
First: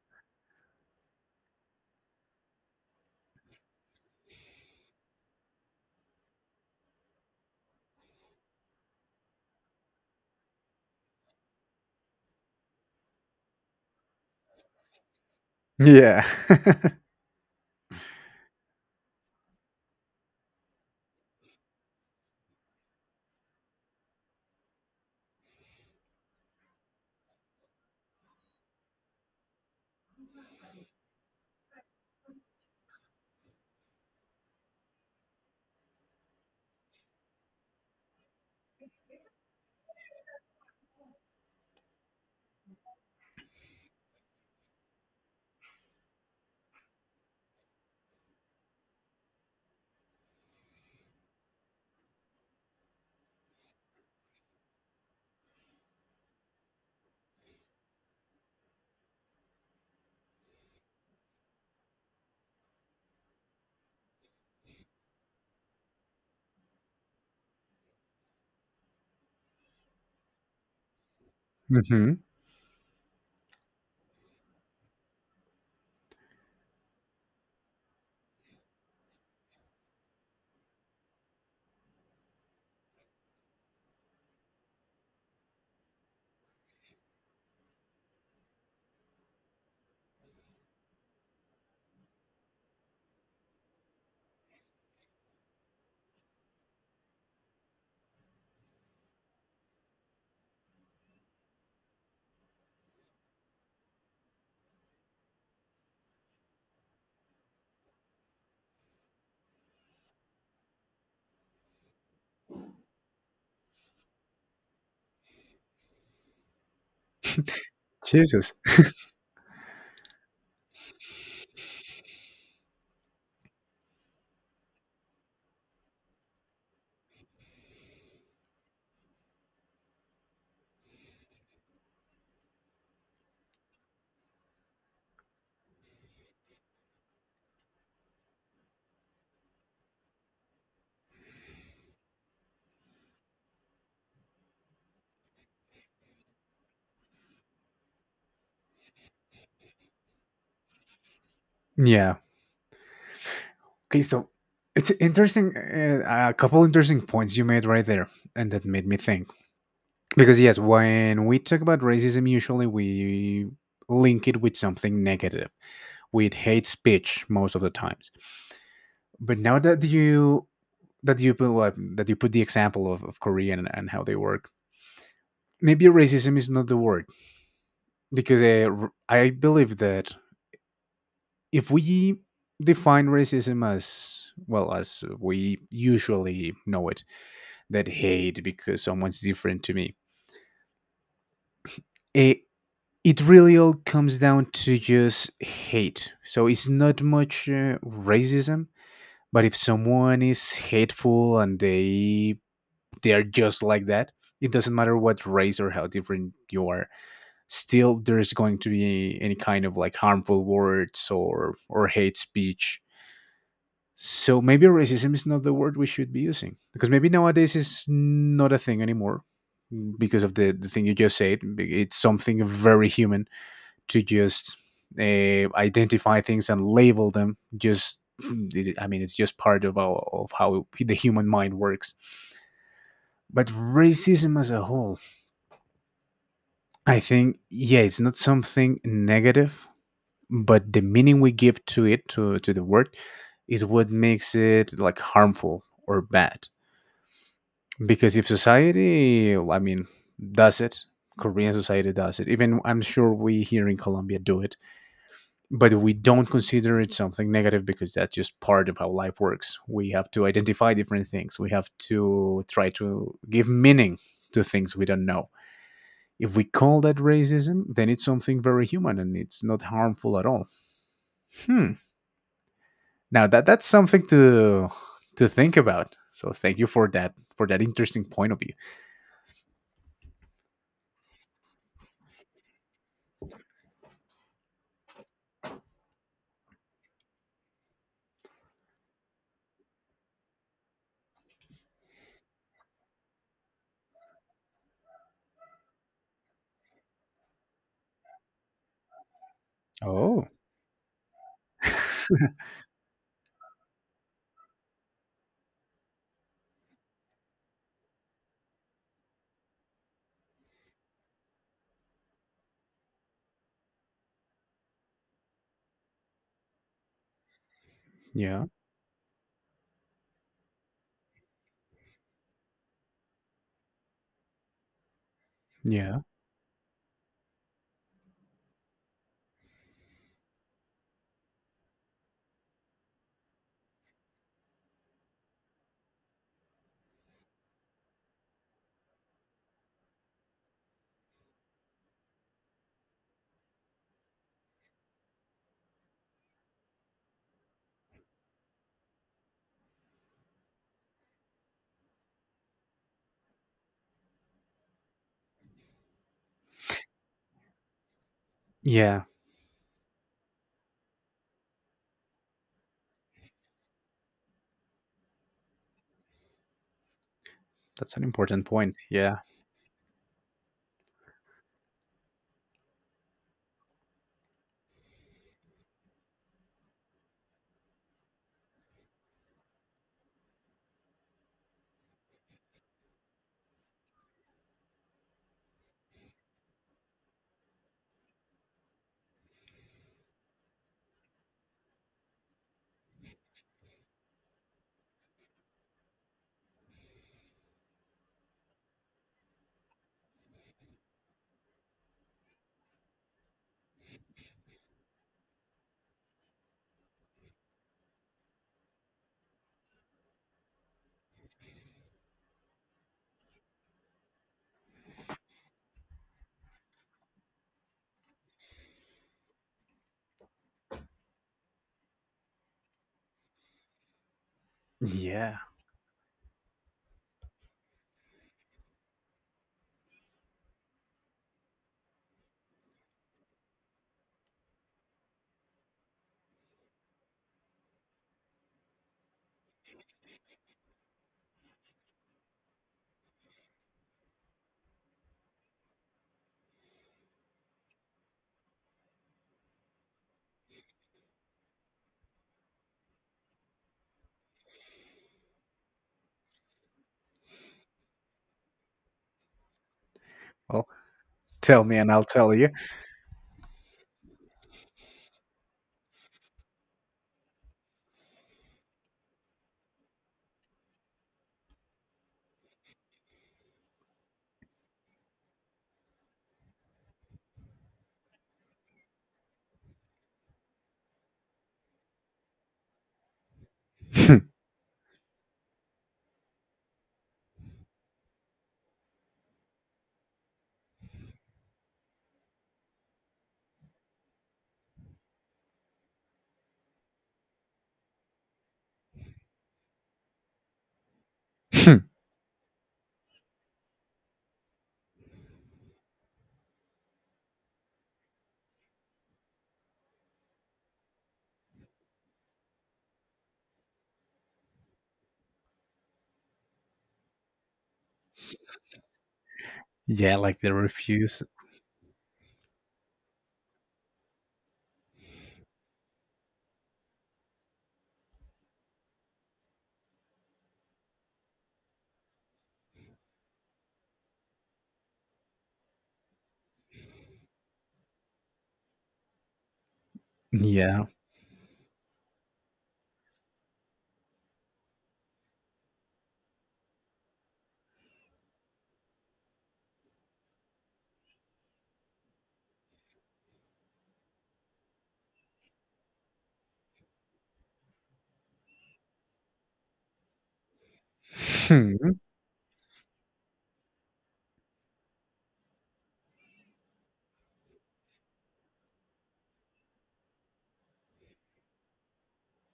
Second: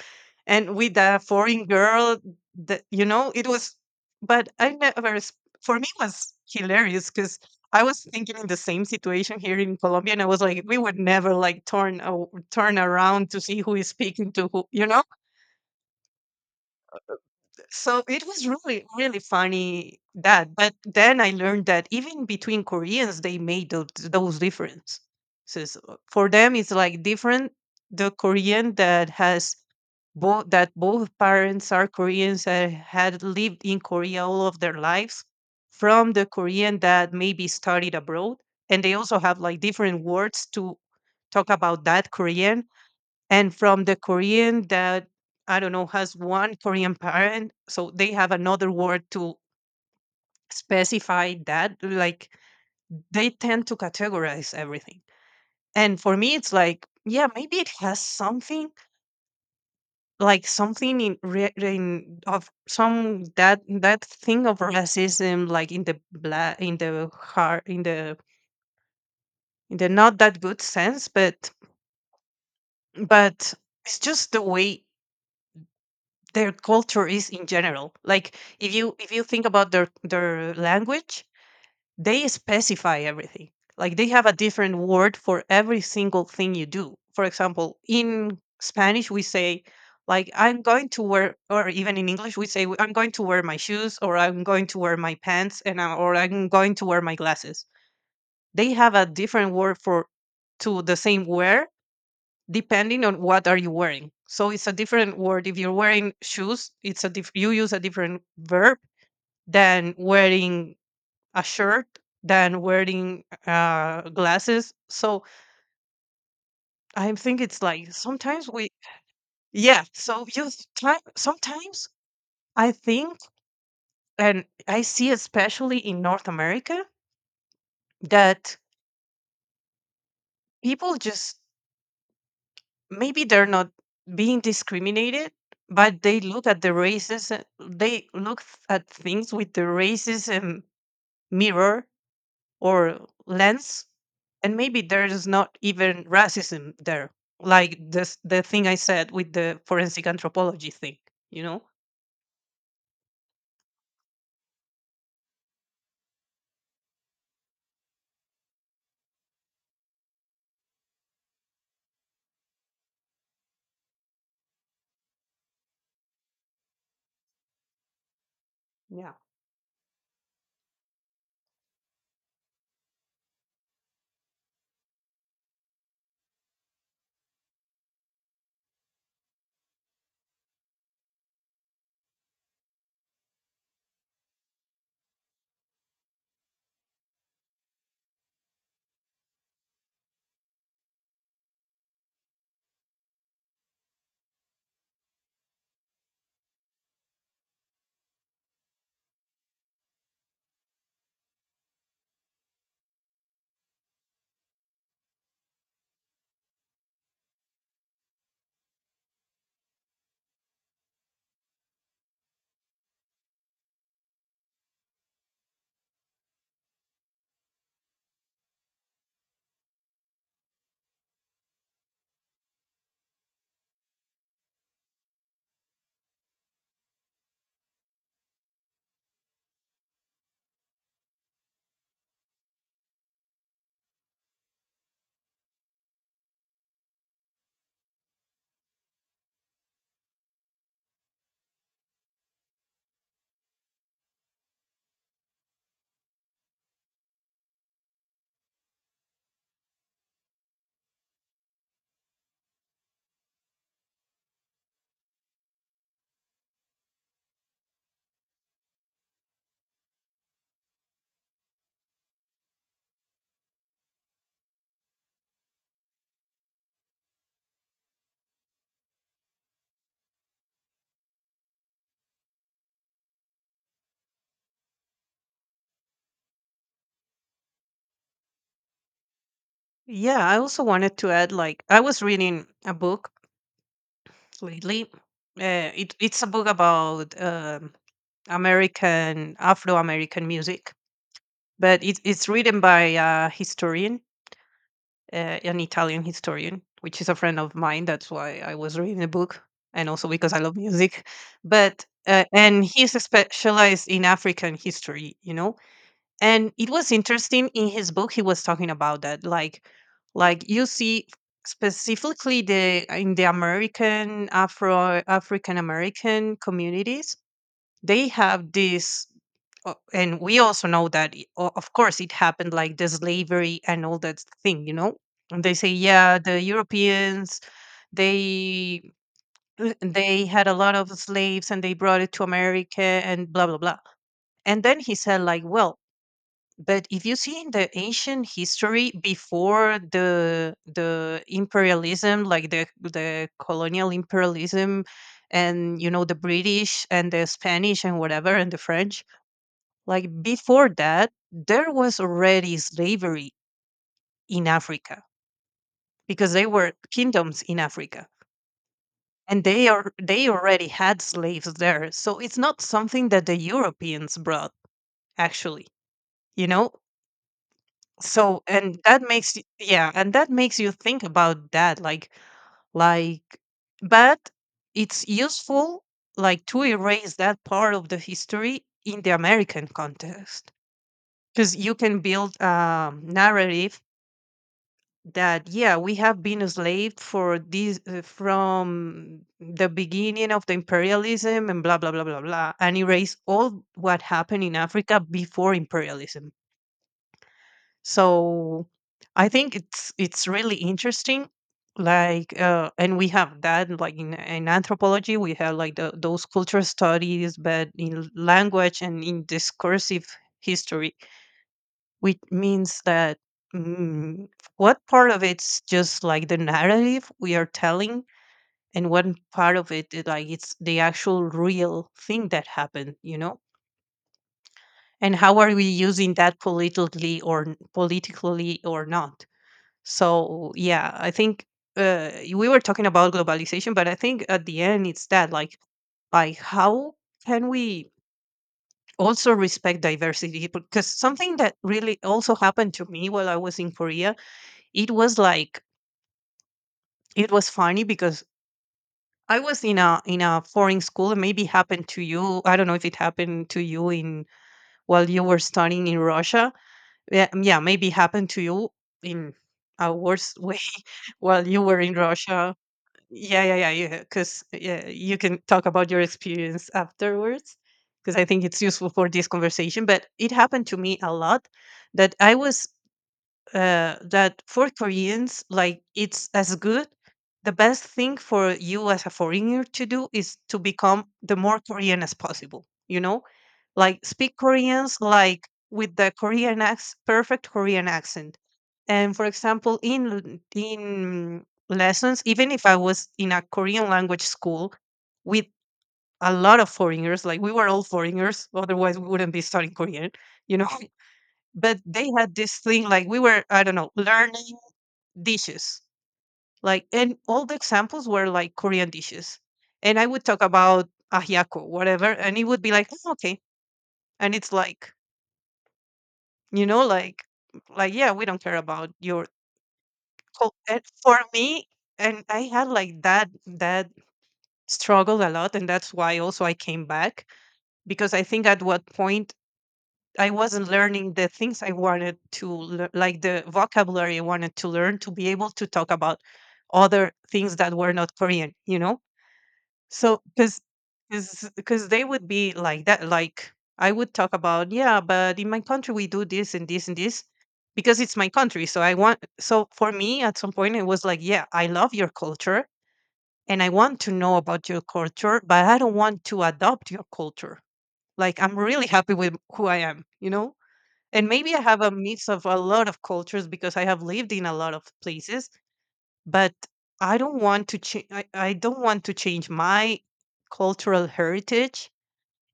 and with a foreign girl, that, you know, it was — but I never for me it was hilarious, because I was thinking in the same situation here in Colombia, and I was like, we would never like turn around to see who is speaking to who, you know. Yeah. *laughs* So it was really, really funny, that. But then I learned that even between Koreans, they made those differences. For them, it's like different. The Korean that has both parents are Koreans and had lived in Korea all of their lives, from the Korean that maybe studied abroad, and they also have like different words to talk about that Korean, and from the Korean that, I don't know, has one Korean parent, so they have another word to specify that. Like, they tend to categorize everything. And for me, it's like, yeah, maybe it has something, like something in, in of some, that that thing of racism, like, in the in the heart, in the not that good sense, but, Mhm. but it's just the way their culture is in general. Like, if you, if you think about their language, they specify everything. Like, they have a different word for every single thing you do. For example, in Spanish we say, like, I'm going to wear, or even in English we say I'm going to wear my shoes, or I'm going to wear my pants and I, or I'm going to wear my glasses. They have a different word for, to the same wear, depending on what are you wearing. So it's a different word if you're wearing shoes, it's a you use a different verb than wearing a shirt than wearing glasses. So I think it's like, sometimes Jesus. we — yeah, so you try sometimes, I think. And I see, especially in North America, that people just, maybe they're not being discriminated, but they look at the races, they look at things with the racism mirror, or lens, and maybe there is not even racism there. Like this, the thing I said with the forensic anthropology thing, you know. Yeah. Okay, so it's interesting, a couple interesting points you made right there, and that made me think. Because yes, when we talk about racism, usually we link it with something negative, with hate speech most of the times. Yeah, But now that you put what that you put the example of Korea, and how they work, maybe racism is not the word. Because I believe that if we define racism as, well, as we usually know it, that hate because someone's different to me, it, it really all comes down to just hate. So it's not much racism, but if someone is hateful and they are just like that, it doesn't matter what race or how different you are, still there's going to be any kind of like harmful words or hate speech. So maybe racism is not the word we should be using, because maybe nowadays is not a thing anymore, mm, because of the thing you just said, it's something very human to just identify things and label them. Just I mean, it's just part of, our, of how the human mind works. But racism as a whole, I think, yeah, it's not something negative, but the meaning we give to it, to the word, is what makes it like harmful or bad. Because if society, I mean, does it, Korean society does it, even I'm sure we here in Colombia do it, but we don't consider it something negative, because that's just part of how life works. We have to identify different things, we have to try to give meaning to things we don't know. If we call that racism, then it's something very human and it's not harmful at all. Hmm. Now that that's something to think about. So thank you for that, for that interesting point of view. yeah, I also wanted to add, like, I was reading a book lately. It's a book about American Afro-American music, but it's written by a historian, an Italian historian, which is a friend of mine. That's why I was reading the book, and also Oh, because I love music. But and he's specialized in African history, you know, and it was interesting. In his book he was talking about that, like, you see, specifically the in the American, afro African American communities, they yeah, have this. And we also know that, of course, it happened, like, the slavery and all that thing, you know. And they say, yeah. yeah, the Europeans, they they had a lot of slaves and they brought it to America, and blah blah blah. And then he said, like, well, but if you see in the ancient history before the imperialism, like the colonial imperialism, and, you know, the British and the Spanish and whatever and the French, like, before that there was already slavery in Africa, because they were kingdoms in Africa. Yeah, And they already had slaves there, so it's not something that the Europeans brought, actually, you know. that's an So, important point. Yeah. And that makes you think about that, like, but it's useful, like, to erase that part of the history in the American context, because you can build a narrative that, yeah, we have been enslaved for this from the beginning of the imperialism and blah blah blah blah blah, and erase all what happened in Africa before imperialism. So, I think it's really interesting, like, and we have that, like, in anthropology we have, like, those cultural studies, but in language and in discursive history, which means that, mm, what part of it's just like the narrative we are telling, and what part of it is, like, it's the actual real thing that happened, you know. And Yeah. how are we using that politically or not? So, yeah, I think, we were talking about globalization, but I think at the end it's that, like, how can we also respect diversity? Because something that really also happened to me while I was in Korea. It was like, it was funny because I was in a foreign school, and maybe happened to you. I don't know if it happened to you in while you were studying in Russia. Yeah, yeah, maybe happened to you in a worse way, Well, *laughs* while you tell me were and in I'll tell you. Russia. Yeah, yeah, yeah. You, because, yeah, you can talk about your experience afterwards, because I think it's useful for this conversation. But it happened to me a lot, that I was, that for Koreans, like, it's as good. The best thing for you as a foreigner to do is to become the more Korean as possible. You know, like, speak *laughs* Koreans like with the Korean accent, perfect Korean accent. And, for example, in lessons, even if I was in a Korean language school with a lot of foreigners, like, we were all foreigners, otherwise we wouldn't be studying Korean, you know. *laughs* But *clears throat* they had this thing, like, we were, I don't know, learning dishes. Like, and all the examples were like Korean dishes. And I would talk about ahyako, whatever, and it would be like, "Oh, okay." And it's like, you know, like, yeah, we don't care about your yeah, like they cul and for refuse. me, and I had like that struggle a lot, and that's why also I came back, because I think, at what point I wasn't learning the things I wanted to lear like, the vocabulary I wanted to learn, to be able to talk about other things that were not Korean, you know? So, Yeah. because they would be like that, like, I would talk about, "Yeah, but in my country we do this and this and this because it's my country." So, I want so for me, at some point, it was like, "Yeah, I love your culture and I want to know about your culture, but I don't want to adopt your culture. Like, I'm really happy with who I am, you know?" And maybe I have a *laughs* mix of a lot of cultures because I have lived in a lot of places, but I don't want to change. I don't want to change my cultural heritage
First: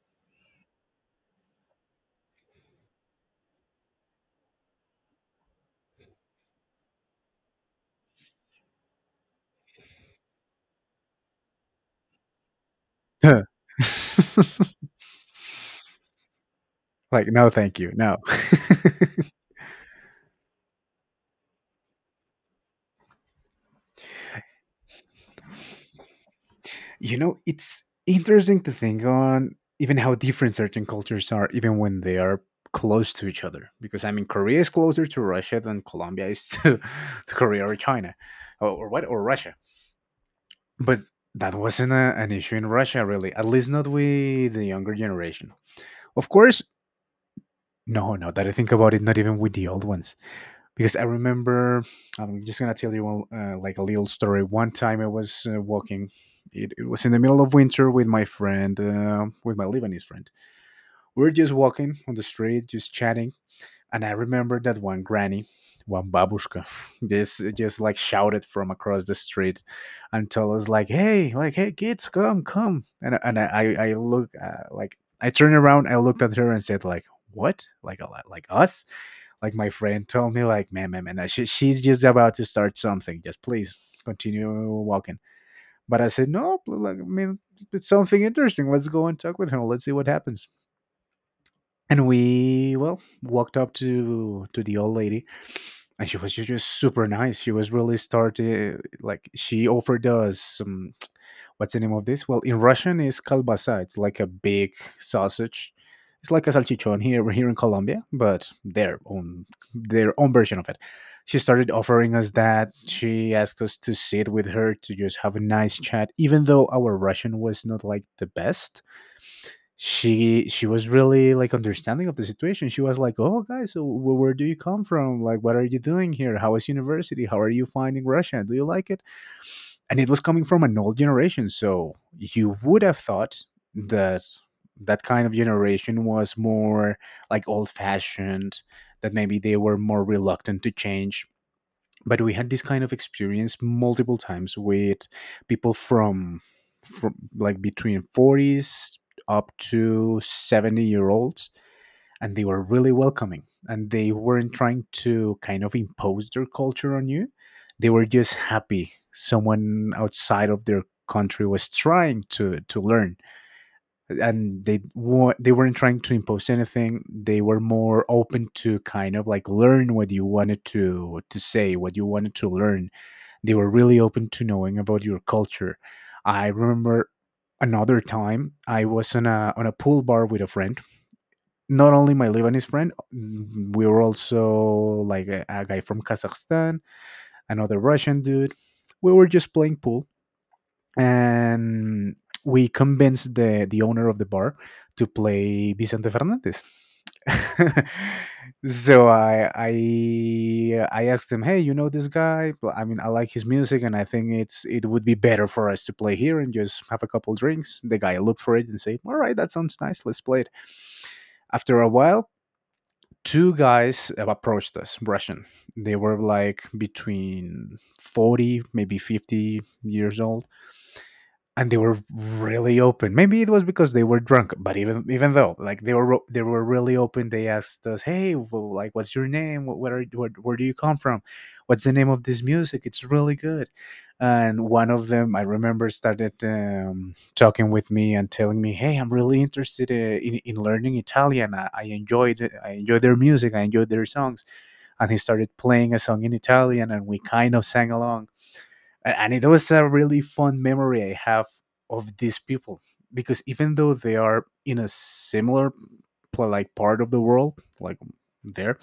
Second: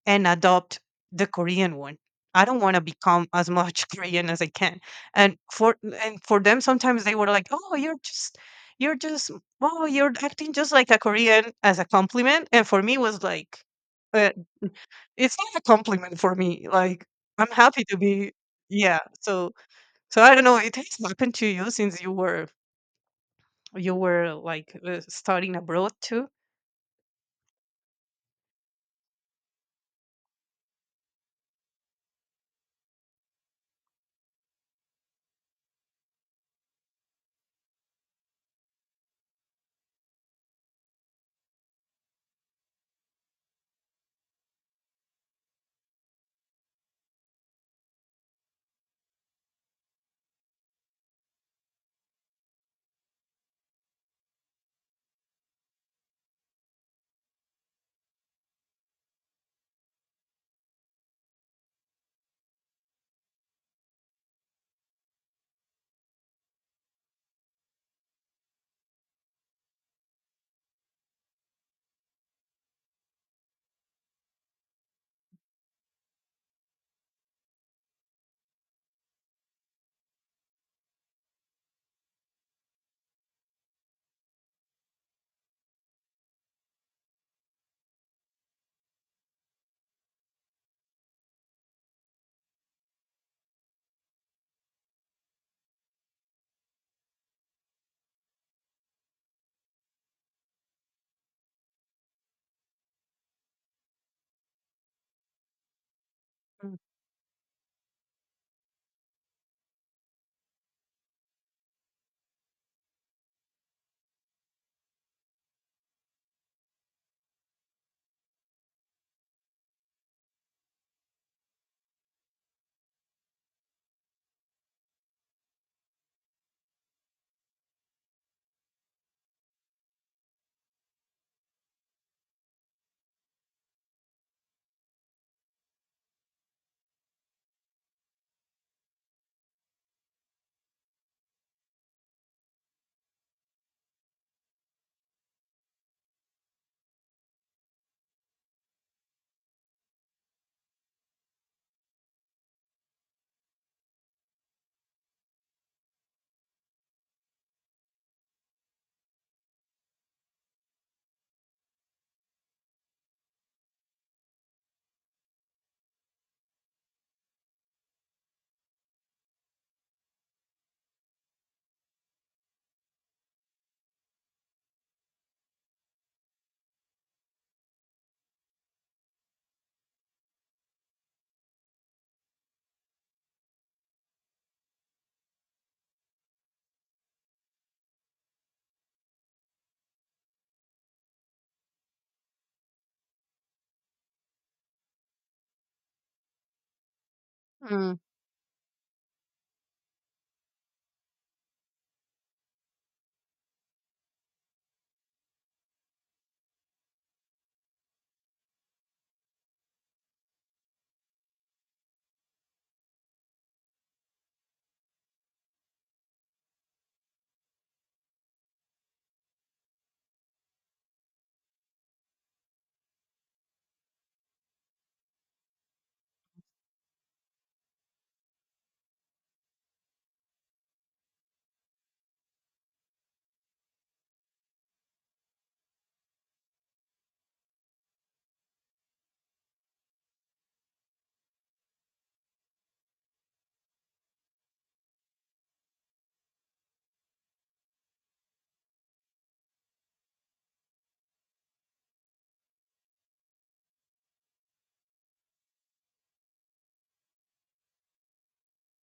and adopt the Korean one. I don't want to become as much *laughs* Korean as I can. And for them, sometimes they were like, "Oh, you're just." You're just, oh, you're acting just like a Korean, as a compliment, and for me it was like, uh, it's not a compliment for me. Like, like no I'm thank happy you. to No. be, *laughs* yeah. So I don't know. It has happened to you since you were, like, studying abroad too. You know, it's interesting to think on even how different certain cultures are, even when they are close to each other. Because I mean, Korea is closer to Russia than Colombia is to, *laughs* to Korea or China, or Russia. But that wasn't an issue in Russia, really. At least not with the younger generation. Of course, no, no. That I think about it, not even with the old ones because I remember I'm just gonna tell you one, like a little story. One time I was walking. It was in the middle of winter with my friend, with my Lebanese friend. We were just walking on the street, just chatting, and I remember that one granny, one babushka, *laughs* this just like shouted from across the street, and told us like, hey kids, come, come!" And I look like I turned around, I looked at her and said like, "What? Like a lot, like us?" Like my friend told me like, she's just about to start something, just please continue walking. But I said no, like, I mean, it's something interesting. Let's go and talk with her, let's see what happens. And we well walked up to the old lady, and she was just super nice. She was really started, like, she offered us some, what's the name of this? Well, in Russian is kalbasa. It's like a big sausage. It's like a Mm. salchichon here in Colombia, but their own version of it. She started offering us that. She asked us to sit with her to just have a nice chat, even though our Russian was not like the best. She was really like understanding of the situation. She was like, "Oh, guys, so where do you come from? Like, what are you doing here? How is university? How are you finding Russia? Do you like it?" And it was coming from an old generation, so you would have thought that that kind of generation was more like old fashioned, that maybe they were more reluctant to change. But we had this kind of experience multiple times with people from like between 40s up to 70 year olds, and they were really welcoming, and they weren't trying to kind of impose their culture on you. They were just happy someone outside of their country was trying to learn. And they weren't trying to impose anything. They were more open to kind of like learn what you wanted to say, what you wanted to learn. They were really open to knowing about your culture. I remember another time I was on a pool bar with a friend. Not only my Lebanese friend, we were also like a guy from Kazakhstan, another Russian dude. We were just playing pool, and we convinced the owner of the bar to play Vicente Fernandez. *laughs* Mm. So I I asked him, hey, you know this guy? Well, I mean, I like his music, and I think it would be better for us to play here and just have a couple drinks. The guy looked for it and said, all right, that sounds nice. Let's play it. After a while, two guys approached us, Russian. They were like between 40, maybe 50 years old, and they were really open. Maybe it was because they were drunk, but even even though, like, they were really open. They asked us, "Hey, well, like, what's your name? What where do you come from? What's the name of this music? It's really good." And one of them, I remember, started talking with me and telling me, "Hey, I'm really interested in learning Italian. I enjoyed it. I enjoy their music. I enjoy their songs." And he started playing a song in Italian, and we kind of sang along, and it was a really fun memory I have of these people. Because even though they are in a similar like part of the world, like there,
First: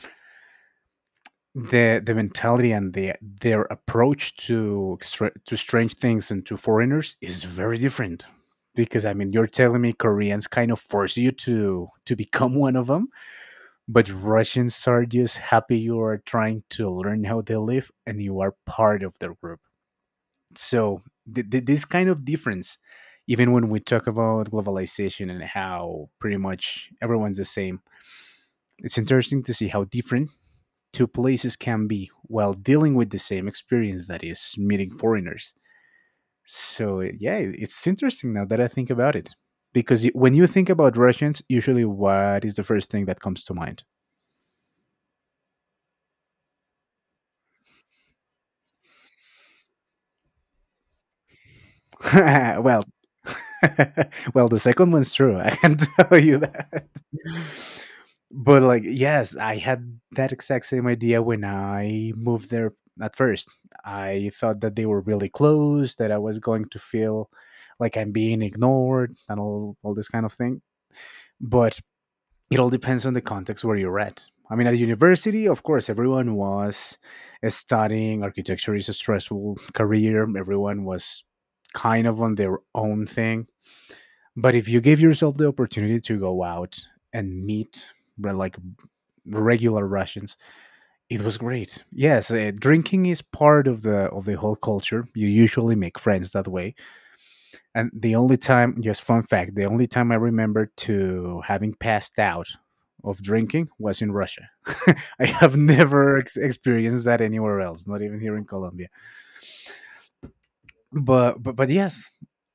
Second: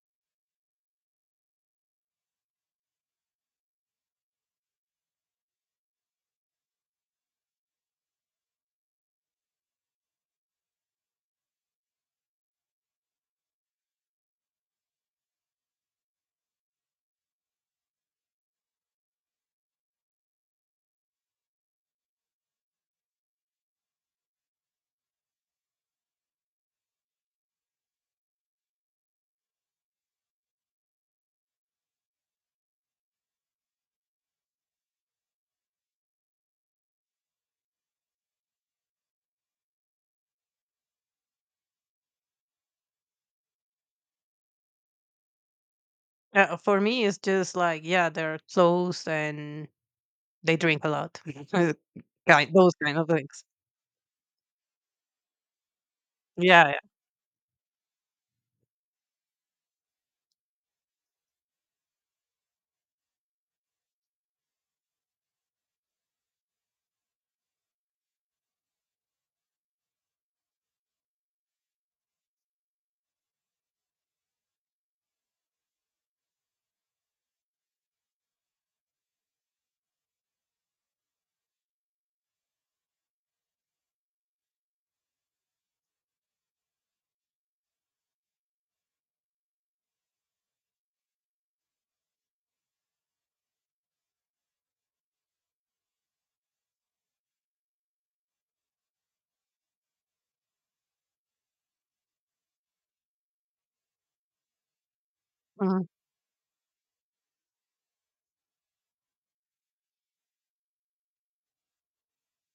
the mentality and the their approach to to strange things and to foreigners is very different. Because I mean, you're telling me Koreans kind of force you to become one of them, but Russians are just happy you are trying to learn how they live and you are part of their group. So this kind of difference, even when we talk about globalization and how pretty much everyone's the same, it's interesting to see how different two places can be while dealing with the same experience, that is meeting foreigners. So yeah, it's interesting now that I think about it, because when you think about Russians, usually what is the first thing that comes to mind? For me, it's just like, yeah, they're close and they drink a lot. *laughs* *laughs* Those Well. kind of things. *laughs* Well, the second one's true. I can *laughs* tell you Yeah, yeah, that. But like, yes, I had that exact same idea when I moved there at first. I thought that they were really close, that I was going to feel like I'm being ignored, and all this kind of thing. But it all depends on the context where you're at. I mean, at university, of course, everyone was studying. Architecture is a stressful career. Everyone was kind of on their own thing. But if you give yourself the opportunity to go out and meet like regular Russians, it was great. Yes, drinking is part of the whole culture. You usually make friends that way. And the only time, just fun fact, the only time I remember to having passed out of drinking was in Russia. *laughs* I have mhm. never experienced that anywhere else, not even here in Colombia. But yes,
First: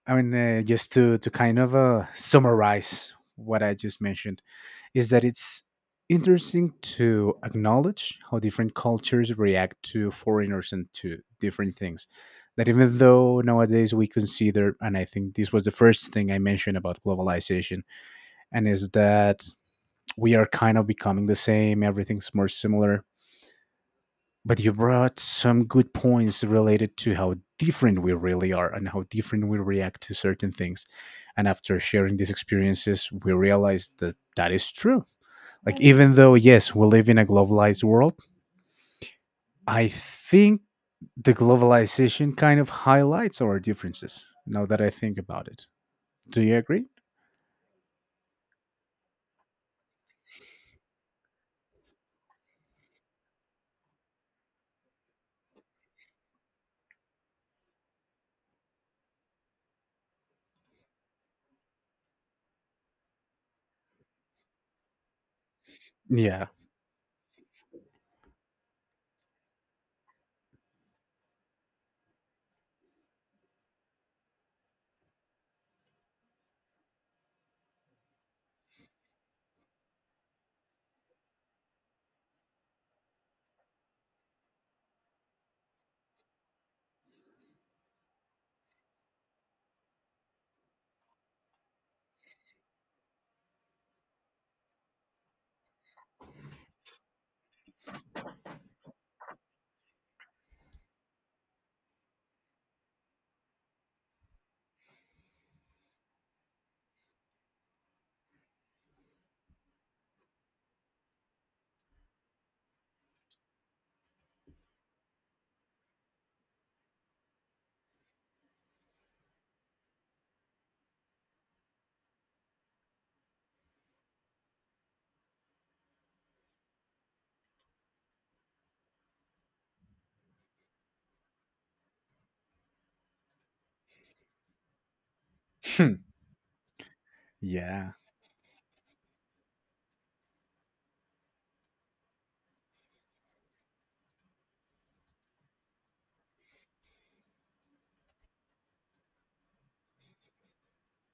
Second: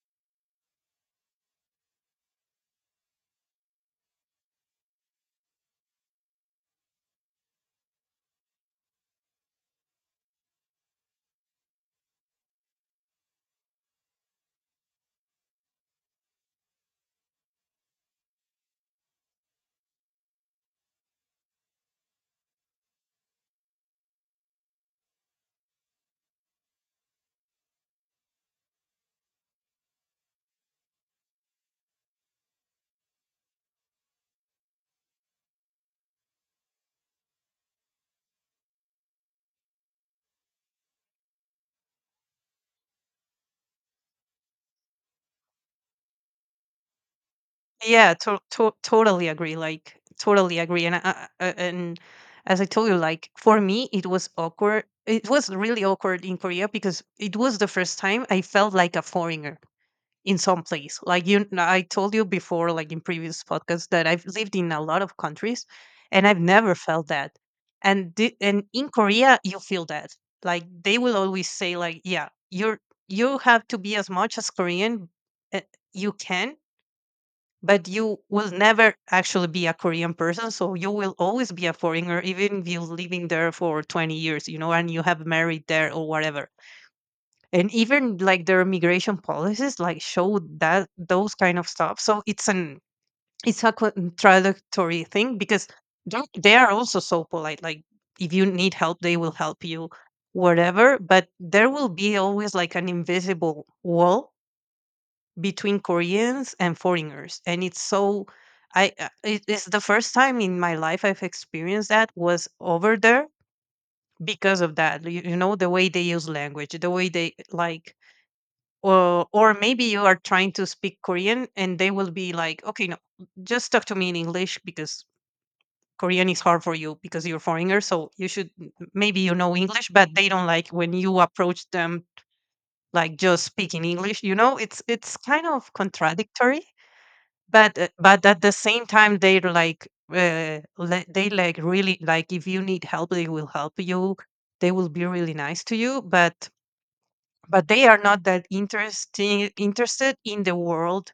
I mean, just to kind of summarize what I just mentioned, is that it's interesting to acknowledge how different cultures react to foreigners and to different things. That even though nowadays we consider, and I think this was the first thing I mentioned about globalization, and is that we are kind of becoming the same, everything's more similar. But you brought some good points related to how different we really are and how different we react to certain things. And after sharing these experiences, we realized that that is true, like, even though, yes, we live in a globalized world, I think the globalization kind of highlights our differences now that I think about it. Do you agree? Yeah. Totally agree. Like, totally agree. And I, I- and as I told you, like, for me, it was awkward. It was really awkward in Korea because it was the first time I felt like a foreigner in some place. Like, you, I told you before, like, in previous podcasts, that I've lived in a lot of countries, and I've Yeah. never felt that. And in Korea, you feel that. Like, they will always say, like, yeah, you're, you have to be as much as Korean, uh, you can, but you will never actually be a Korean person. So you will always be a foreigner, even if you're living there for 20 years, you know, and you have married there or whatever. And even like their immigration policies, like, show that those kind of stuff, so it's a contradictory thing because they are also so polite, like, if you need help they will help you, whatever, but there will be always like an invisible wall between Koreans and foreigners, and it's so, I it's the first time in my life I've experienced that, was over there. Because of that, you know the way they use language, the way they, like, or maybe you are trying to speak Korean and they will be like, okay, no, just talk to me in English, because Korean is hard for you because you're foreigner. So you should, maybe you know English, but they don't like when you approach them like just speaking English. You know, it's kind of *laughs* Hmm. contradictory. But Yeah. but at the same time they're like, they like, really, like, if you need help they will help you. They will be really nice to you, but, they are not that interesting interested in the world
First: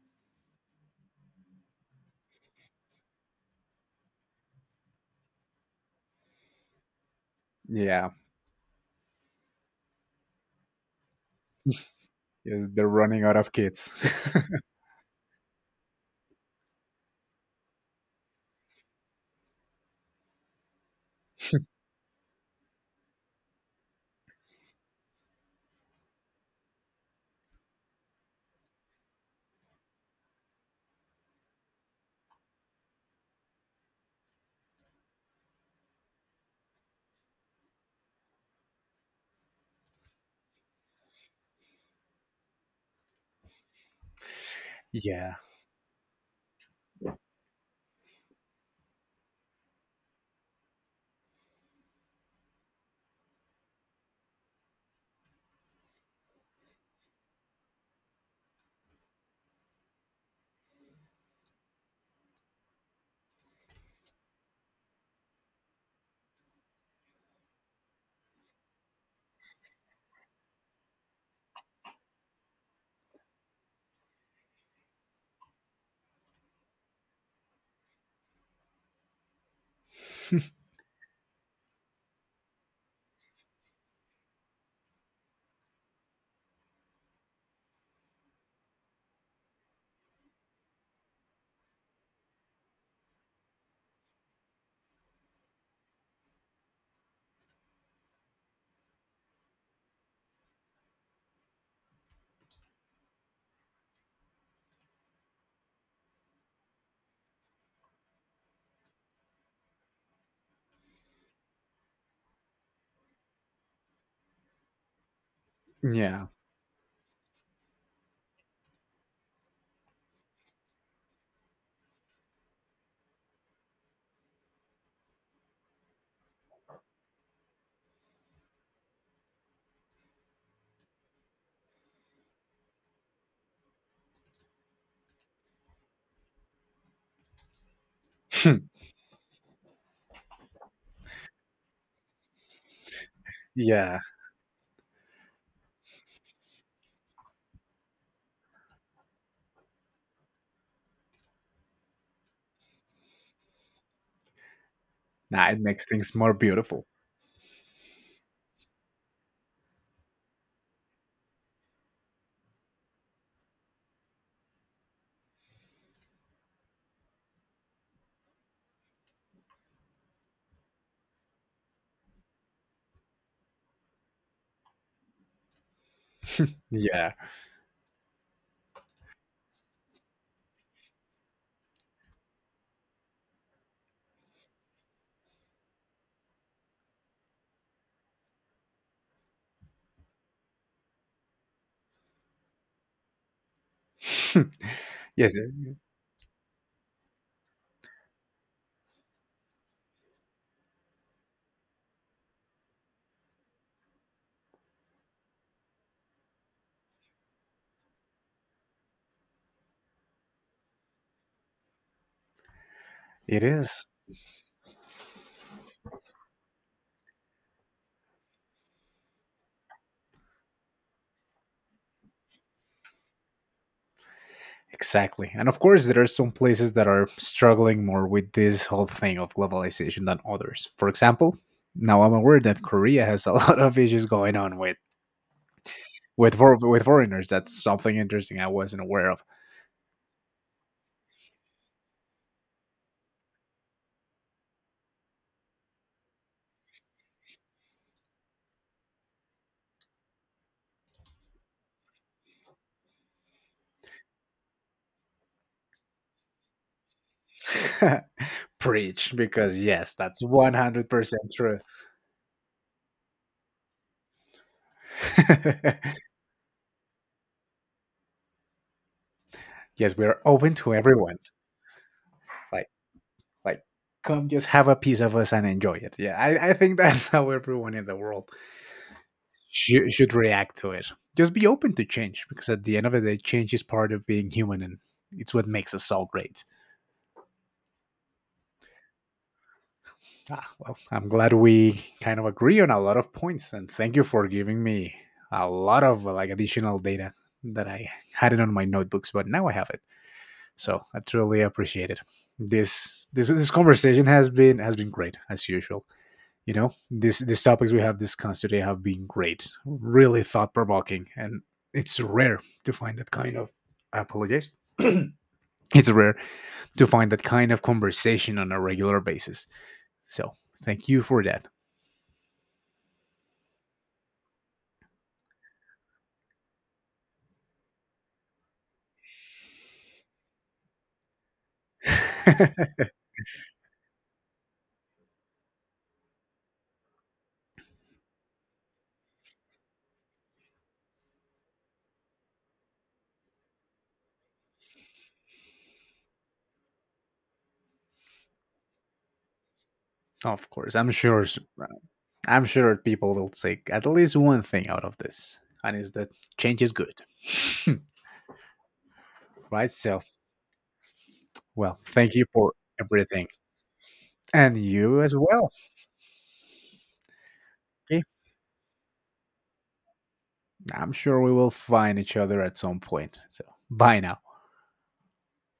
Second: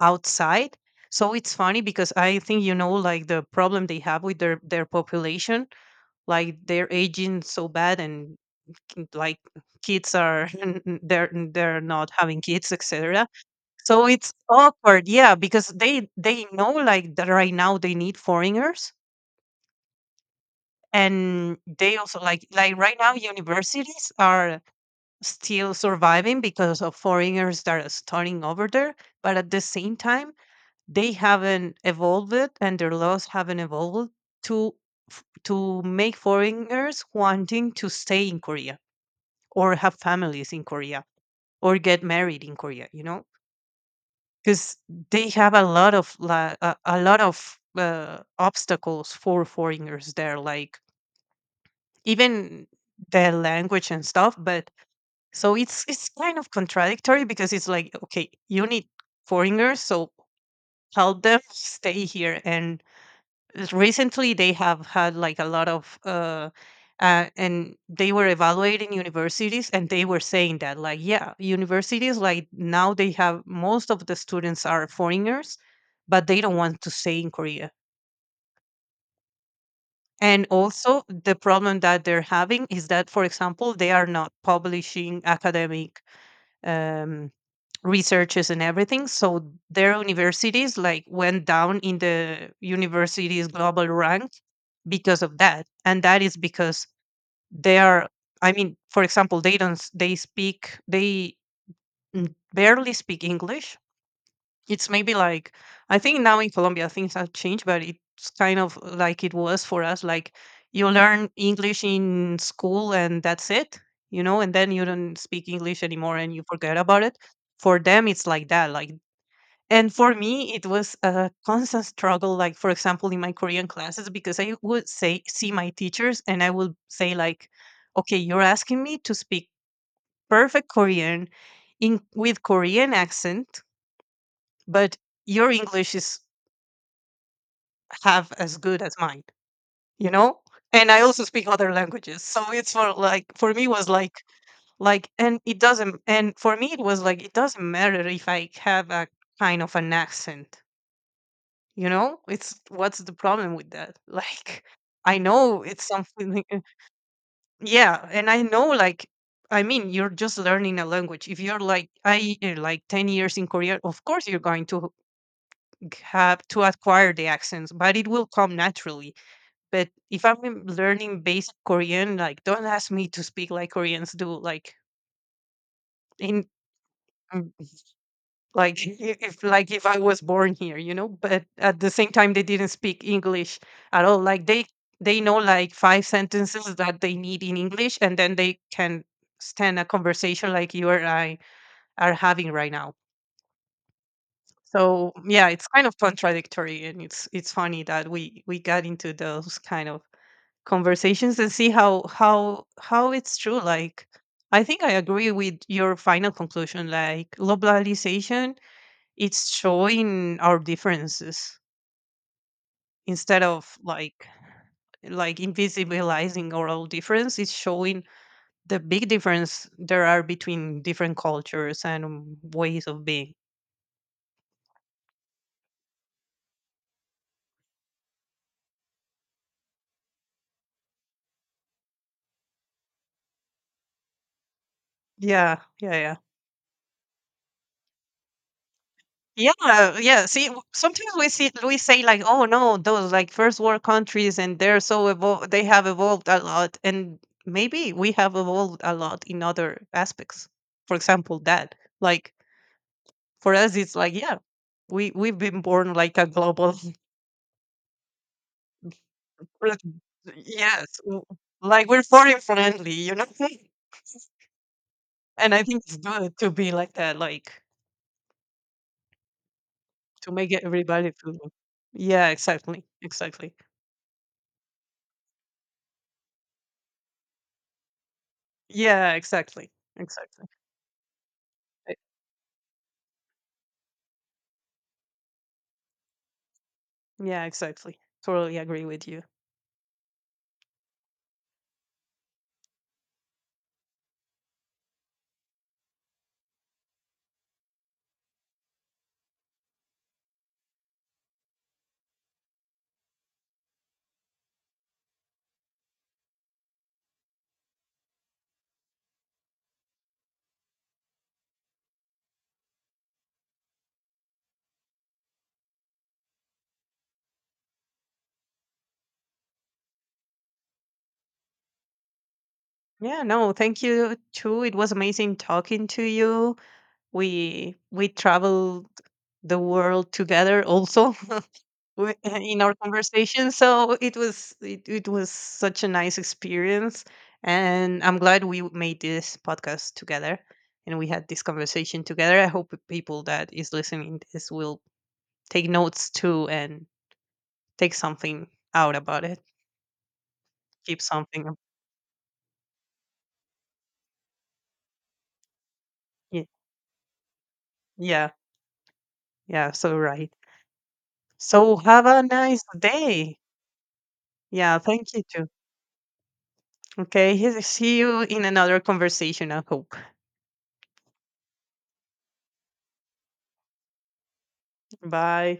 outside. So it's funny because, I think, you know, like the problem they have with their population, like, they're aging so bad, Yeah. and like kids are *laughs* they're not having Yes, kids, they're running etc. out of kids. So it's *laughs* awkward, yeah, because they know, like, that right now they need foreigners. And they also like, right now universities are still surviving because of foreigners that are starting over there. But at the same time, they haven't evolved, and their laws haven't evolved to to make foreigners wanting to stay in Korea, or have families in Korea, or get married in Korea, you know. Because they Yeah. have a lot of a lot of obstacles for foreigners there, like, even the language and stuff. But, so it's kind of contradictory, because it's like, okay, you need foreigners, so help them *laughs* stay here. And recently, they have had like a lot of, and they were evaluating universities, and they were saying that, like, yeah, universities, like, now they have, most of the students are foreigners, but they don't want to stay in Korea. And *laughs* also, the problem that they're having is that, for example, they are not publishing academic, um, researches and everything, so their universities, like, went down in the universities global rank because of that. And that is because they are, I mean, for example, they don't s- they speak they n- barely speak English. It's maybe, like, I think now in Colombia things have changed, but it's kind of like it was for us, like, you learn English in school and that's it, you know. And then you don't speak English anymore Yeah. and you forget about it. For them it's like that, like, and for me, it was a constant struggle. Like, for example, in my Korean classes, because I would say, see my teachers and I would say, like, okay, you're asking me to speak perfect Korean in with Korean accent, but your English is half Hmm. as good as mine, you know? And I also speak other languages. So it's for, like, for me was Yeah. Like, and it doesn't, and for me, it was like, it doesn't matter if I have a kind of an accent. You know, it's, what's the problem with that? *laughs* Like, I Nah, it know makes it's things more something, *laughs* like- beautiful. Yeah, and I know, like, I mean, you're just learning a language. If you're like, I, like, 10 years in Korea, of course you're going to have to acquire the accents, but it will come naturally. But if I'm learning basic Korean, like, don't ask me to speak like Koreans do. Like, in, Yeah. mm, like, *laughs* if, like, if I was born here, you know. But at the same time they didn't speak English at all. Like, they know like five sentences that they need in English, and then they can stand a conversation like you and I are having right now. *laughs* So, Yes, yeah, it it's kind of contradictory, and it's funny that we got into those kind of conversations, and see how it's true. Like, I think I agree with your final conclusion, like, globalization, it's showing our differences instead of, is. like, invisibilizing our own difference. It's showing the big difference there are between different cultures and ways of being. Exactly. And of course, there are some places that are struggling more with this whole thing of globalization than others. For example, now I'm aware that Korea has a *laughs* lot of issues going on with Yeah, yeah, yeah, with foreigners. That's something interesting I wasn't aware of. yeah. Yeah, see, sometimes we see, we say, like, "Oh, no, those, like, first world countries, and they're so they have evolved a lot," and maybe we have evolved a lot in other aspects. For example, that, like, for us, it's like, yeah, we've been born like a global. *laughs* *laughs* Preach, because Like, yes, that's yes, 100% true. like, we're foreign friendly, you know. *laughs* And I think *laughs* it's good to be like that, like, Yes, we are to make open it to everybody everyone. feel. Yeah, Like exactly, exactly. like come just have a piece of us and enjoy it. Yeah, I think *laughs* that's how everyone in the world Yeah, exactly, should exactly. react to it. Just be open to I- change, because at the end of the day, change is part of being human, and it's what makes us all great. Yeah, exactly. Totally agree with you. Ah, well, I'm glad we kind of agree on a lot of points, and thank you for giving me a lot of like additional data that I had it on my notebooks, but now I have it. So I truly appreciate it. This conversation has been great as usual. You know, these topics we have discussed today have been great, really thought-provoking, and it's rare to find that kind of Apologies, *clears throat* it's rare to find that kind of conversation on a regular basis. So thank you for that. Yeah, no, thank you too. It was amazing talking to you. We traveled the world together also, w- *laughs* in *laughs* our conversation. So it was it was such a nice experience, and I'm glad we made this podcast together and we had this conversation together. I hope the people that is listening this will take notes too and take something out about it. Of course, I'm Keep sure, something. I'm sure people will take at least one thing out of this, and is that Yeah, change is good. yeah, *laughs* Right, yeah. So, so right. well, So have thank a you for nice everything, day. and Yeah, you thank as you too. well. Okay, *laughs* see Okay, you in another conversation, I hope. I'm sure we will find each other at some point. So bye now. Bye.